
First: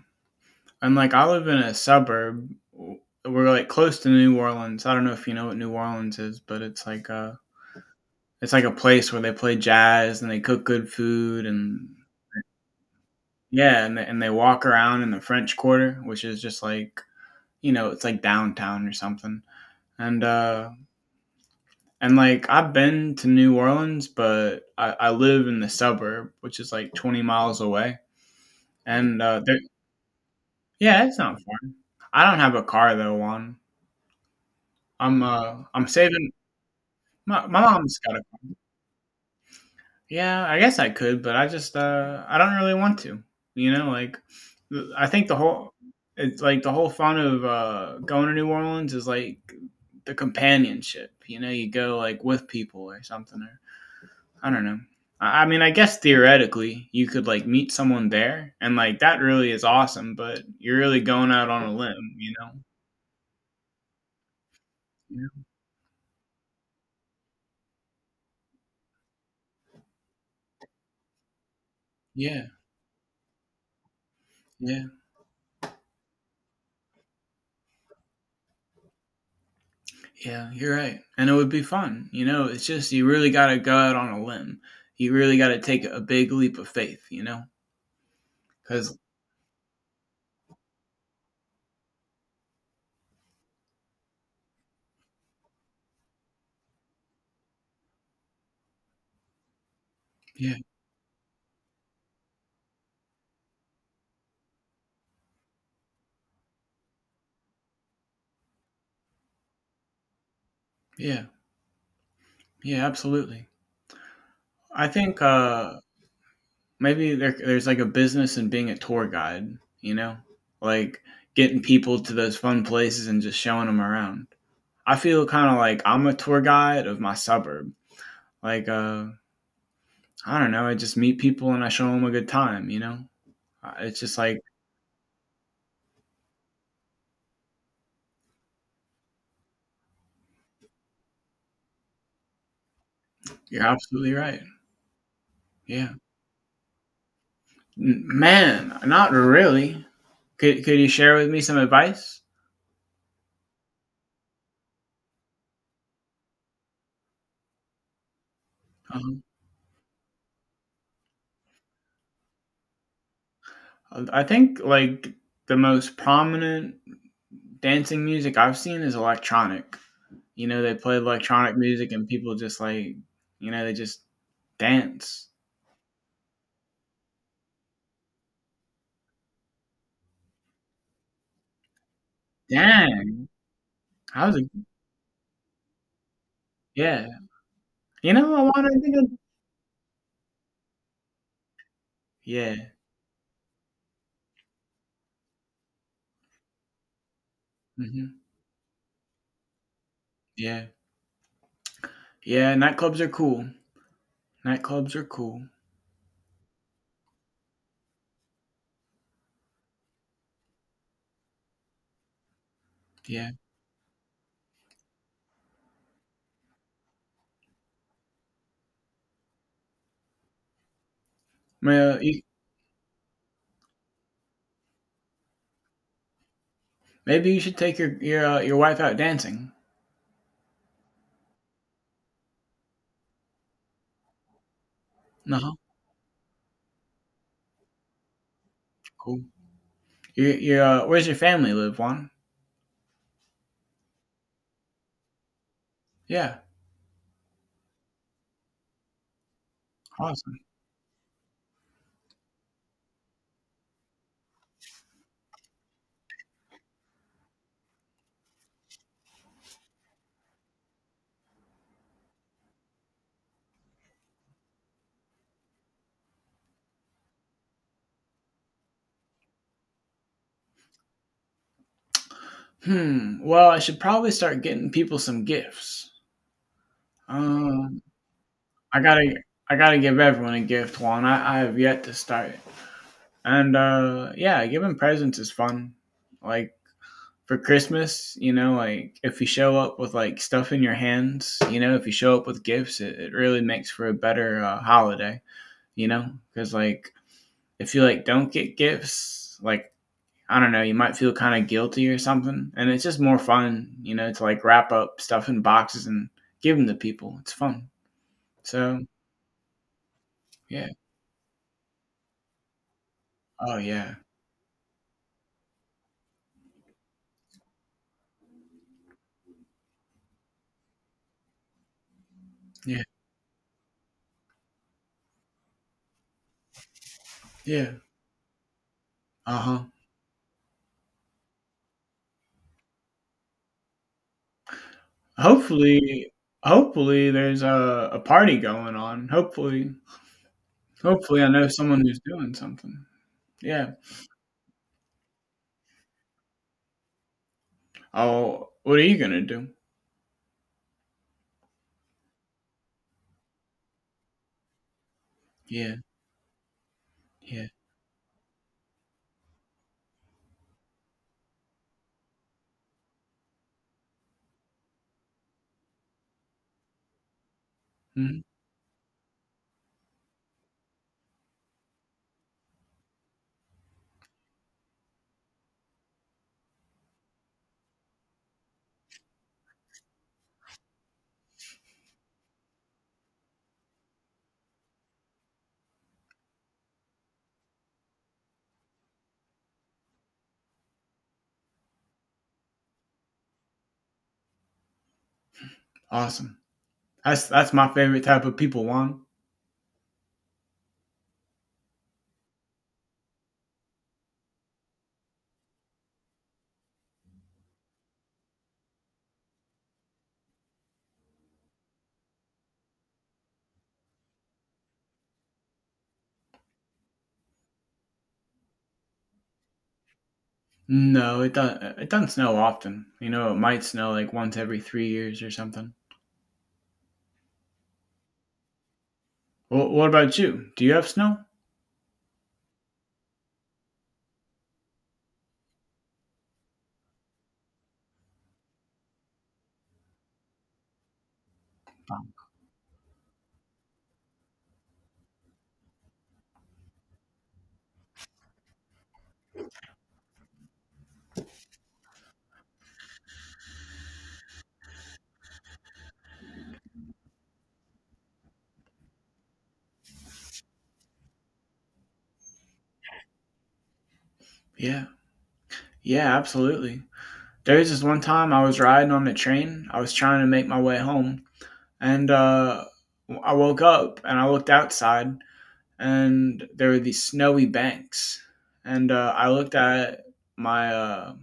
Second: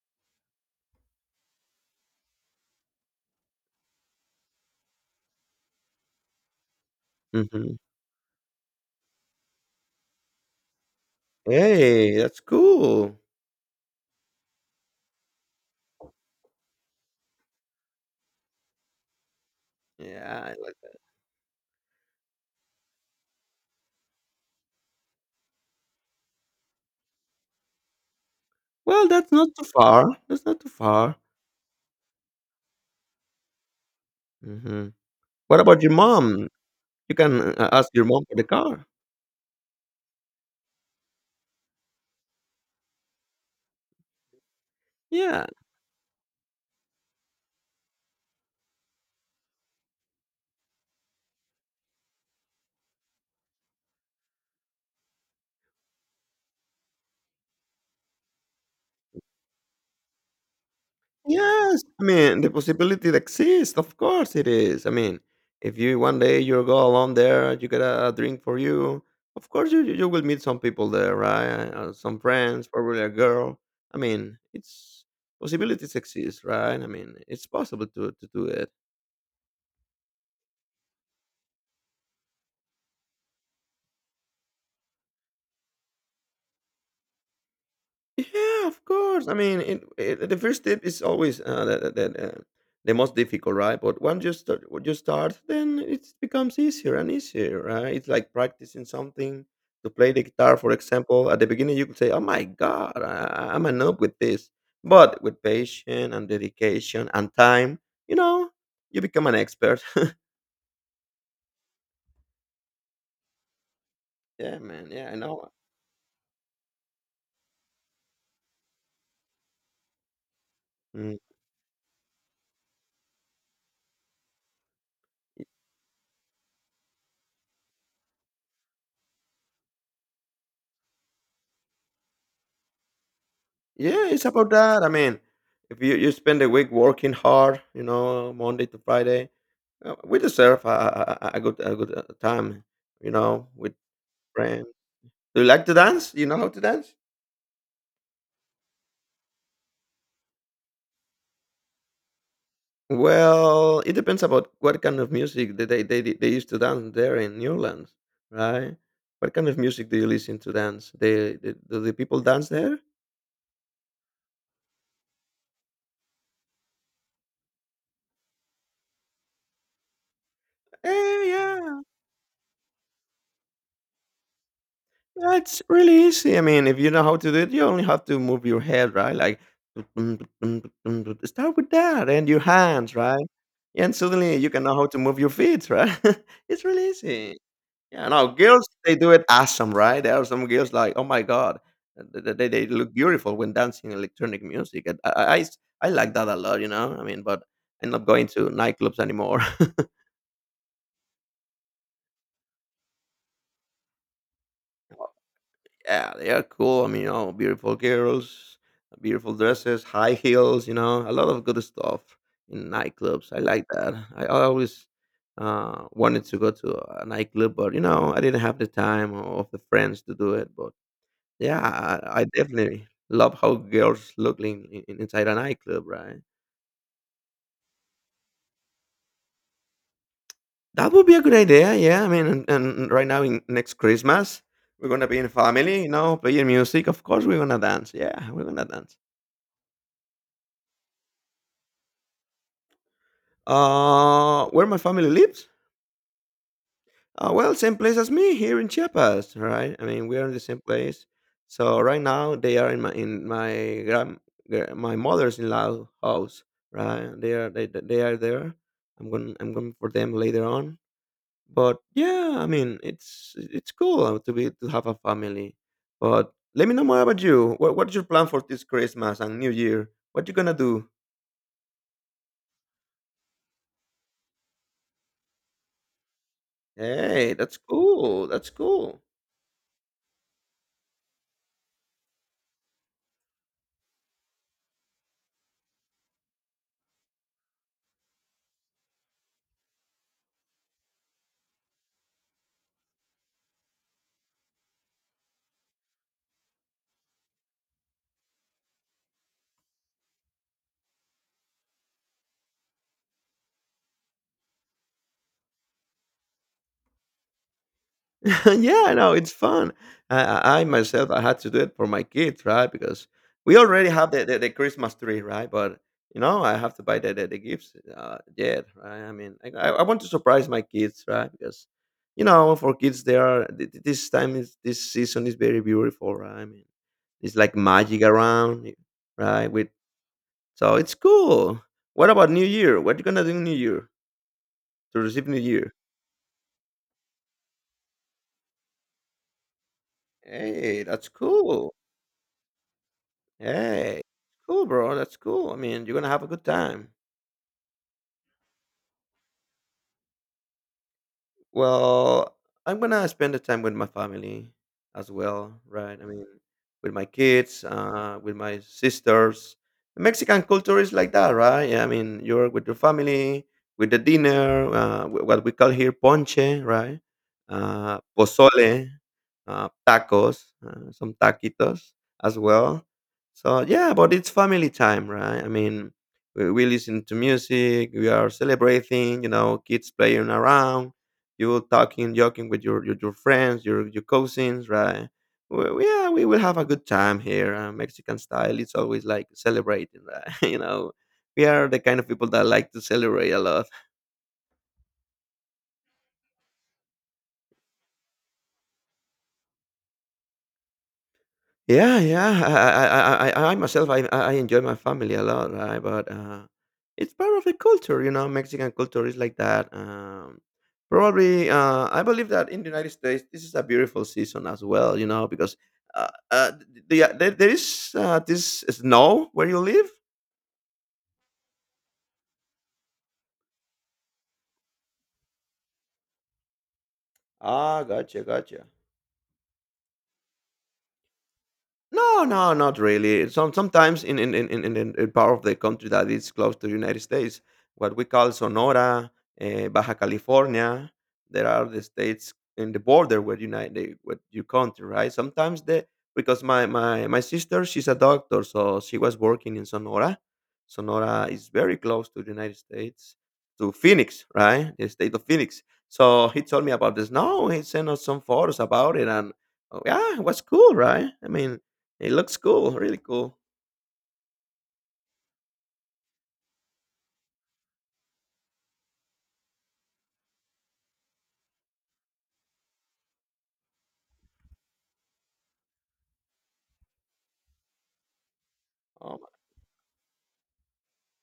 Speaker 1: And like I live in a suburb. We're like close to New Orleans. I don't know if you know what New Orleans is, but
Speaker 2: Hmm.
Speaker 1: it's like a place where they play jazz and they cook good food. And
Speaker 2: Hey, that's cool.
Speaker 1: Yeah, and they walk around in the French Quarter, which is just like, you know, it's like downtown or something. And,
Speaker 2: Yeah, I
Speaker 1: uh,
Speaker 2: like that.
Speaker 1: and like I've been to New Orleans, but I live in the suburb, which is like 20 miles away.
Speaker 2: Well,
Speaker 1: And,
Speaker 2: that's not
Speaker 1: there
Speaker 2: too far. That's not too
Speaker 1: Yeah,
Speaker 2: far.
Speaker 1: it's not far. I don't have a car though, Juan.
Speaker 2: Hmm. What about
Speaker 1: I'm
Speaker 2: your
Speaker 1: saving.
Speaker 2: mom? You can
Speaker 1: My my
Speaker 2: ask
Speaker 1: mom's
Speaker 2: your
Speaker 1: got,
Speaker 2: mom for the car.
Speaker 1: yeah, I guess I could, but I just I don't really want to. You know, like, I think the
Speaker 2: Yeah,
Speaker 1: whole, it's like the whole fun of going to New Orleans is like the companionship. You know, you go like with people or something, or I don't know. I mean, I guess theoretically you could like meet someone there, and like that really is awesome. But you're really going out on a
Speaker 2: yes, I
Speaker 1: limb, you
Speaker 2: mean, the
Speaker 1: know?
Speaker 2: possibility that exists, of course it is. I mean,
Speaker 1: Yeah,
Speaker 2: if you one day you go along there, you get a drink for you. Of course, you will meet some people there, right? Some
Speaker 1: yeah,
Speaker 2: friends, probably a girl. I mean,
Speaker 1: yeah.
Speaker 2: it's possibilities exist, right? I mean, it's possible to do it.
Speaker 1: Yeah, you're right. And it would be fun. You know, it's just you really got to go out on a limb. You really got to take a big leap of faith, you know?
Speaker 2: Yeah, of
Speaker 1: Cuz
Speaker 2: course. I mean, the first step is always the most difficult, right? But once you start, when you start, then it becomes easier and easier, right? It's like practicing something to play the
Speaker 1: yeah,
Speaker 2: guitar, for example. At the beginning, you could say, "Oh my God, I'm a noob with this," but with patience and dedication and time, you know, you become an expert.
Speaker 1: yeah. Yeah, absolutely.
Speaker 2: Yeah,
Speaker 1: I
Speaker 2: man. Yeah, I
Speaker 1: think
Speaker 2: know.
Speaker 1: maybe there's like a business in being a tour guide, you know? Like
Speaker 2: Mm.
Speaker 1: getting people to those fun places and just showing them around. I feel kind of like I'm a tour guide of my suburb. Like, I don't know, I just meet people and I show them a good time, you know? It's
Speaker 2: Yeah,
Speaker 1: just
Speaker 2: it's
Speaker 1: like,
Speaker 2: about that. I mean, if you, you spend a week working hard, you know, Monday to Friday. We deserve a good time, you know,
Speaker 1: you're
Speaker 2: with
Speaker 1: absolutely right.
Speaker 2: friends. Do you like to
Speaker 1: Yeah.
Speaker 2: dance? You know how to dance?
Speaker 1: Man, not really. Could you share with me some advice?
Speaker 2: Well, it depends about what kind of music that they used to dance there in Newlands, right?
Speaker 1: Um,
Speaker 2: What kind of music do you listen to dance? They do the people dance there?
Speaker 1: I think like the most prominent dancing music I've seen is electronic. You know, they play
Speaker 2: Eh,
Speaker 1: electronic
Speaker 2: yeah.
Speaker 1: music and people just like, you know, they just dance.
Speaker 2: Yeah, it's really easy. I mean, if you know how to do it, you only have to move your head, right? Like start with that and your hands,
Speaker 1: Dang,
Speaker 2: right? And
Speaker 1: how's
Speaker 2: suddenly
Speaker 1: it?
Speaker 2: you can know how to move your feet, right? It's really
Speaker 1: Yeah.
Speaker 2: easy. Yeah,
Speaker 1: You
Speaker 2: no,
Speaker 1: know, I want
Speaker 2: girls
Speaker 1: to think
Speaker 2: they
Speaker 1: of,
Speaker 2: do it awesome, right? There are some girls like, oh my god,
Speaker 1: yeah,
Speaker 2: they look beautiful when dancing electronic music. And I like that a lot, you know. I mean, but I'm not
Speaker 1: hmm,
Speaker 2: going to nightclubs anymore.
Speaker 1: yeah, yeah. Nightclubs are cool. Nightclubs are cool.
Speaker 2: Yeah, they are cool. I mean, you know, beautiful girls, beautiful dresses, high heels, you know, a lot of good stuff in
Speaker 1: Yeah.
Speaker 2: nightclubs. I like that. I always wanted to go to a nightclub, but, you know, I didn't have the time or the friends to do it. But yeah,
Speaker 1: Well, you,
Speaker 2: I definitely love how girls look inside a nightclub, right?
Speaker 1: maybe you should take your wife out dancing.
Speaker 2: That would be a good idea. Yeah, I mean, and right now, in next Christmas, we're gonna be in
Speaker 1: No,
Speaker 2: family, you know, playing music. Of course, we're gonna dance. Yeah, we're gonna dance.
Speaker 1: cool. Your Where's your family live, Juan?
Speaker 2: Where my family lives?
Speaker 1: Yeah,
Speaker 2: Well, same place as me here in Chiapas, right? I mean, we are in
Speaker 1: awesome.
Speaker 2: the same place. So right now they are in my my mother's-in-law house, right? They are there. I'm going for them later on. But yeah, I mean, it's cool to have a family. But let me know more about you. What's your plan for this Christmas and New Year? What you gonna do?
Speaker 1: Hmm. Well, I should probably start getting people some gifts.
Speaker 2: Hey, that's
Speaker 1: Um,
Speaker 2: cool. That's
Speaker 1: I
Speaker 2: cool.
Speaker 1: gotta, I gotta give everyone a gift, Juan. I have yet to start. And yeah, giving presents is fun. Like, for Christmas, you know, like if you show up with like stuff in your hands, you know, if you show up with gifts, it really makes for a better holiday, you know, because like if you like don't get gifts, like, I don't know, you might feel kind of guilty or something. And it's just more fun, you know, to like wrap up stuff in boxes and give them to people. It's fun. So,
Speaker 2: Yeah, no, it's fun. I
Speaker 1: yeah.
Speaker 2: myself, I had to do it for my kids, right? Because
Speaker 1: Oh,
Speaker 2: we already
Speaker 1: yeah.
Speaker 2: have the Christmas tree, right? But you know, I have to buy the the gifts yet, right? I mean, I, I want to surprise my kids, right? Because you know, for
Speaker 1: Yeah.
Speaker 2: kids, they are th- th- this time is this season is very beautiful, right? I mean, it's like
Speaker 1: Yeah.
Speaker 2: magic around, right?
Speaker 1: Uh-huh.
Speaker 2: With so it's cool. What about New Year? What you gonna do New Year to receive New Year?
Speaker 1: Hopefully, hopefully there's a party going on. Hopefully,
Speaker 2: Hey, that's
Speaker 1: hopefully I know
Speaker 2: cool.
Speaker 1: someone who's doing something. Yeah.
Speaker 2: Hey, cool, bro. That's cool. I mean, you're gonna have a good time.
Speaker 1: Oh, what are you going to do?
Speaker 2: Well, I'm gonna spend the time with my family as well,
Speaker 1: Yeah.
Speaker 2: right? I mean, with my
Speaker 1: Yeah.
Speaker 2: kids, with my sisters. The Mexican culture is like that, right? I mean, you're with your family, with the dinner, what we call here ponche, right?
Speaker 1: Mhm.
Speaker 2: Pozole, tacos, some taquitos as well. So yeah, but it's family time, right? I mean, we listen to music, we are celebrating, you know, kids playing around, you will talking, joking with your friends, your cousins, right? Well, yeah, we will have a good time here. Mexican style, it's always like celebrating, right? You know, we are the kind of people that like to celebrate a lot.
Speaker 1: Awesome. That's my favorite type of people, Juan.
Speaker 2: Yeah, yeah. I myself, I enjoy my family a lot, right? But it's part of the culture, you know. Mexican culture is like that. Probably, I believe that in the United States, this is a beautiful season as well, you know, because uh, uh, there is this snow where you live.
Speaker 1: No, it does. It doesn't snow often. You know, it might snow like once every 3 years or something.
Speaker 2: Ah, gotcha, gotcha.
Speaker 1: Well, what about you? Do you have snow?
Speaker 2: No, no, not really. Sometimes in part of the country that is close to the United States, what we call Sonora, Baja California, there are the states in the border with United with your country, right? Sometimes the because my sister she's a doctor, so she was working in Sonora. Sonora is very close to the United States, to Phoenix, right? The state of Phoenix. So he told me about this. No, he sent us some photos about it, and oh, yeah, it was cool, right? I mean, it looks cool, really cool.
Speaker 1: Yeah, yeah, absolutely. There was this one time I was riding on the train. I was trying to make my way home, and I woke up and I looked outside, and there were these snowy banks. And
Speaker 2: Oh
Speaker 1: I looked at my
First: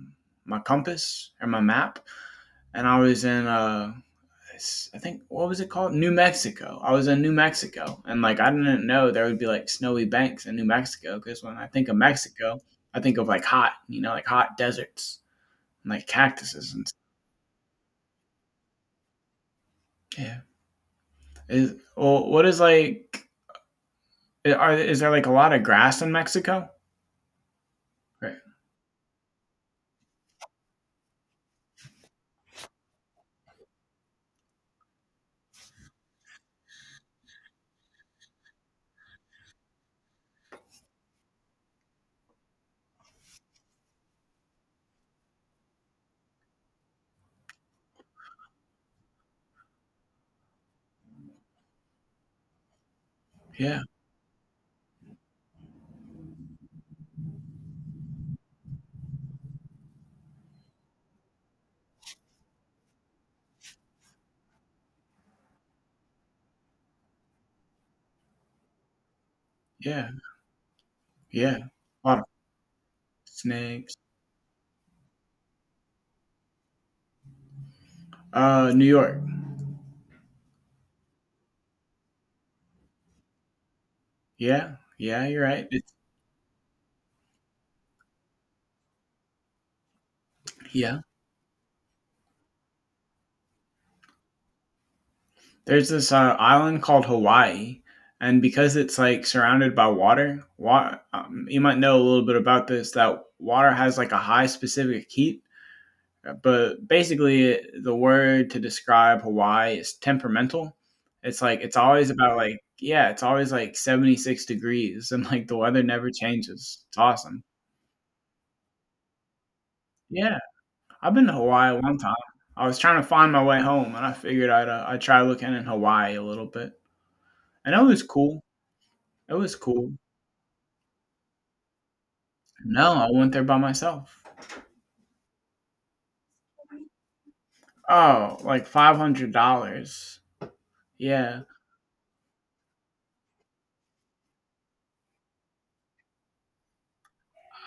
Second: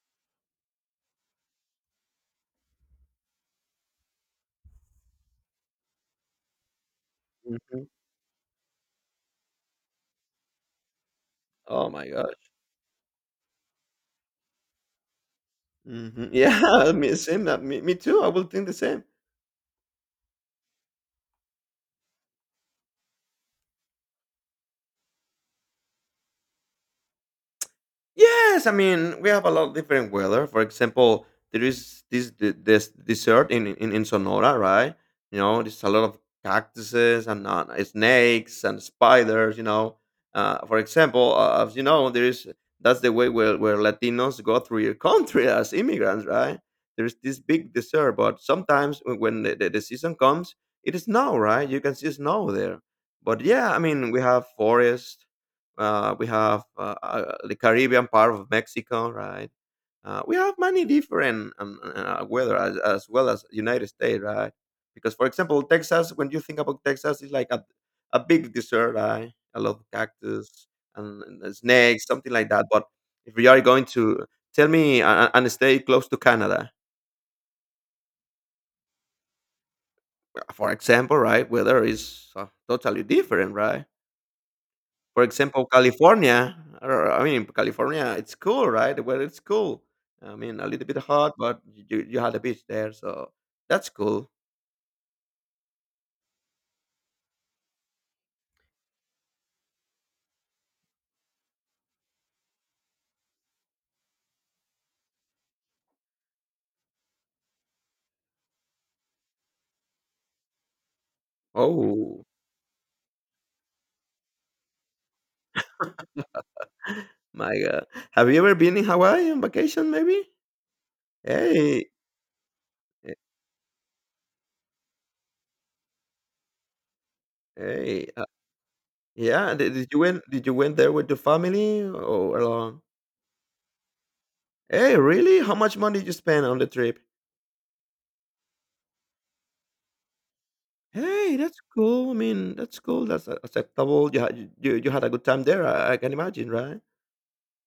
Speaker 1: my compass or my map, and I was in I think what was it called? New Mexico. I was in New
Speaker 2: my Mhm.
Speaker 1: Mexico, and like I didn't know there would be like snowy banks in New Mexico, because when I think
Speaker 2: Oh
Speaker 1: of
Speaker 2: my gosh.
Speaker 1: Mexico, I think of like hot, you know, like hot deserts and like
Speaker 2: Mhm.
Speaker 1: cactuses and
Speaker 2: Yeah,
Speaker 1: stuff.
Speaker 2: me same, me too, I will think the same.
Speaker 1: Yeah. Is, well, what is like? Are is there like a lot of grass in Mexico? Right.
Speaker 2: Yes, I mean we have a lot of different weather. For example, there is this desert in Sonora, right? You know, there's a lot of cactuses and snakes and spiders. You know, for example, as you know, there is that's the way where Latinos go through your country as immigrants, right? There's this big desert, but sometimes when the season comes, it is snow, right? You can see snow there. But yeah, I
Speaker 1: Yeah.
Speaker 2: mean we have forests. We have the Caribbean part of Mexico, right? We have many different weather as well as United States, right? Because, for example, Texas, when you think about Texas, it's like a big desert, right? A lot of
Speaker 1: Yeah.
Speaker 2: cactus and
Speaker 1: Yeah.
Speaker 2: snakes,
Speaker 1: A lot of
Speaker 2: something like that. But if we are going
Speaker 1: snakes.
Speaker 2: to tell me and stay close to Canada,
Speaker 1: New York.
Speaker 2: for example, right? Weather is totally different, right?
Speaker 1: Yeah.
Speaker 2: For
Speaker 1: Yeah. You're
Speaker 2: example,
Speaker 1: right. It's,
Speaker 2: California, or I mean, California, it's cool, right? The weather it's cool. I mean, a little bit
Speaker 1: yeah.
Speaker 2: hot, but you had a beach there, so that's cool.
Speaker 1: There's this island called Hawaii, and because it's like surrounded by water, you might know a little bit about this, that water has like a high specific heat. But basically, it, the word to describe Hawaii is temperamental. It's like it's always
Speaker 2: Oh
Speaker 1: about like, yeah, it's always like 76 degrees, and like the weather never changes. It's awesome.
Speaker 2: my god, have you ever been in Hawaii on vacation? Maybe.
Speaker 1: Yeah, I've been to Hawaii
Speaker 2: Hey,
Speaker 1: one time. I was trying to
Speaker 2: eh,
Speaker 1: find my way home, and I figured I'd try looking in Hawaii a little bit, and it was
Speaker 2: hey,
Speaker 1: cool. It was
Speaker 2: yeah. Did
Speaker 1: cool.
Speaker 2: you went? Did you went there with the family or alone?
Speaker 1: No, I went there by myself.
Speaker 2: Hey, really? How much money did you spend on the trip?
Speaker 1: Oh, like $500.
Speaker 2: Hey,
Speaker 1: Yeah,
Speaker 2: that's cool. I mean, that's cool. That's acceptable. You, you had a good time there. I can imagine, right?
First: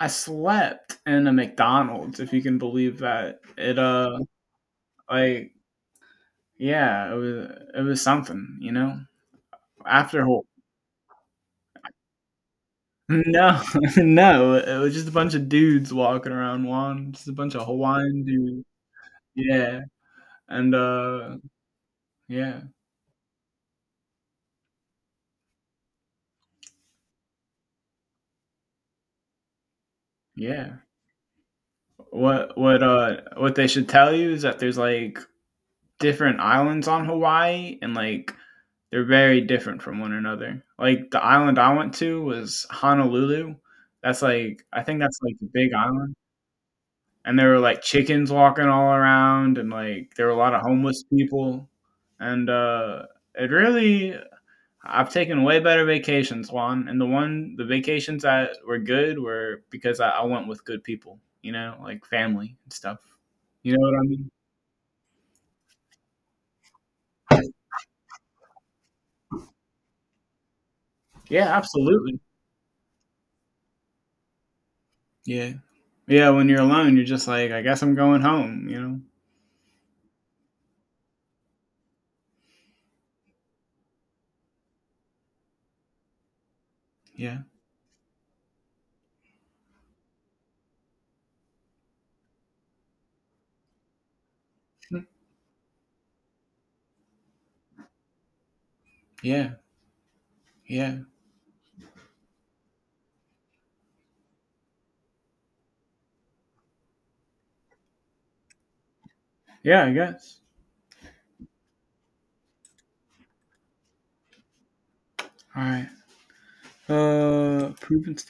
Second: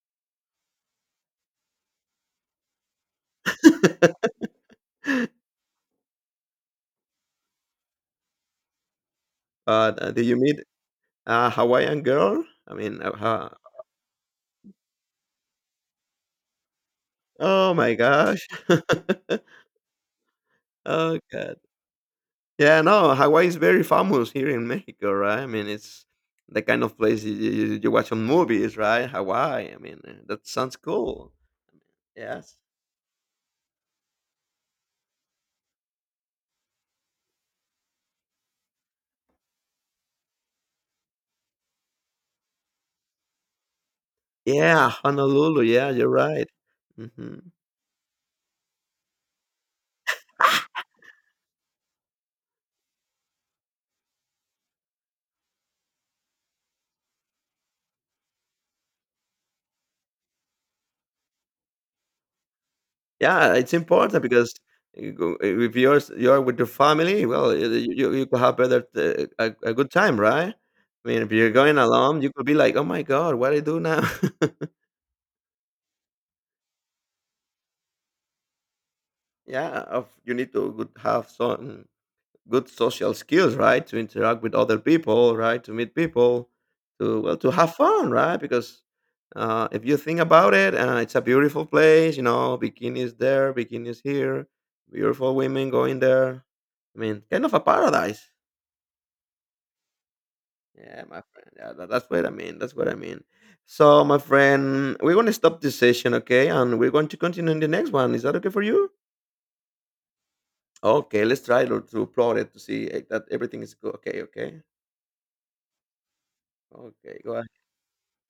Speaker 1: I slept in a McDonald's. If you can believe that, it like yeah, it was, it was something, you know. After
Speaker 2: Did you
Speaker 1: whole,
Speaker 2: meet a Hawaiian girl? I mean,
Speaker 1: no, no, it was just a bunch of dudes walking around. Juan, just a bunch of
Speaker 2: oh my
Speaker 1: Hawaiian
Speaker 2: gosh.
Speaker 1: dudes. Yeah, and
Speaker 2: Oh god.
Speaker 1: yeah,
Speaker 2: Yeah, no, Hawaii is very famous here in Mexico, right? I mean, it's the kind of place you watch on movies, right? Hawaii. I mean, that
Speaker 1: yeah.
Speaker 2: sounds cool. Yes.
Speaker 1: What what they should tell you is that there's like different islands on Hawaii, and like they're very different from one another. Like the island I went to was Honolulu. That's like, I
Speaker 2: Yeah,
Speaker 1: think that's like the
Speaker 2: Honolulu.
Speaker 1: big
Speaker 2: Yeah, you're
Speaker 1: island.
Speaker 2: right.
Speaker 1: And
Speaker 2: Hmm.
Speaker 1: there were like chickens walking all around and like there were a lot of homeless people. And it really, I've taken way better vacations, Juan. And the vacations that were good were because I went with good people, you know, like family and stuff.
Speaker 2: Yeah, it's
Speaker 1: You know what I
Speaker 2: important
Speaker 1: mean?
Speaker 2: because if you're with your family, well, you could have better a good time, right? I mean, if
Speaker 1: Yeah,
Speaker 2: you're going
Speaker 1: absolutely.
Speaker 2: alone, you could be like, "Oh my God, what I do now?"
Speaker 1: Yeah. Yeah, when you're alone, you're just like, I guess I'm going home, you know?
Speaker 2: Yeah, of, you need to good have some good social skills, right? To interact with other people, right? To meet people, to well,
Speaker 1: Yeah.
Speaker 2: to have fun, right? Because if you think about it, it's a beautiful place. You know, bikinis there, bikinis here, beautiful women going there. I mean, kind of a paradise.
Speaker 1: Yeah. Yeah.
Speaker 2: Yeah, my friend. Yeah, that, that's what I mean. That's what I mean. So, my friend, we're going to stop this session, okay? And we're going to continue in the next one. Is that okay for you?
Speaker 1: Yeah, I guess.
Speaker 2: Okay, let's try to plot it to see that everything is good. Okay, okay.
Speaker 1: All right.
Speaker 2: Okay, go ahead.
Speaker 1: Proven stuff.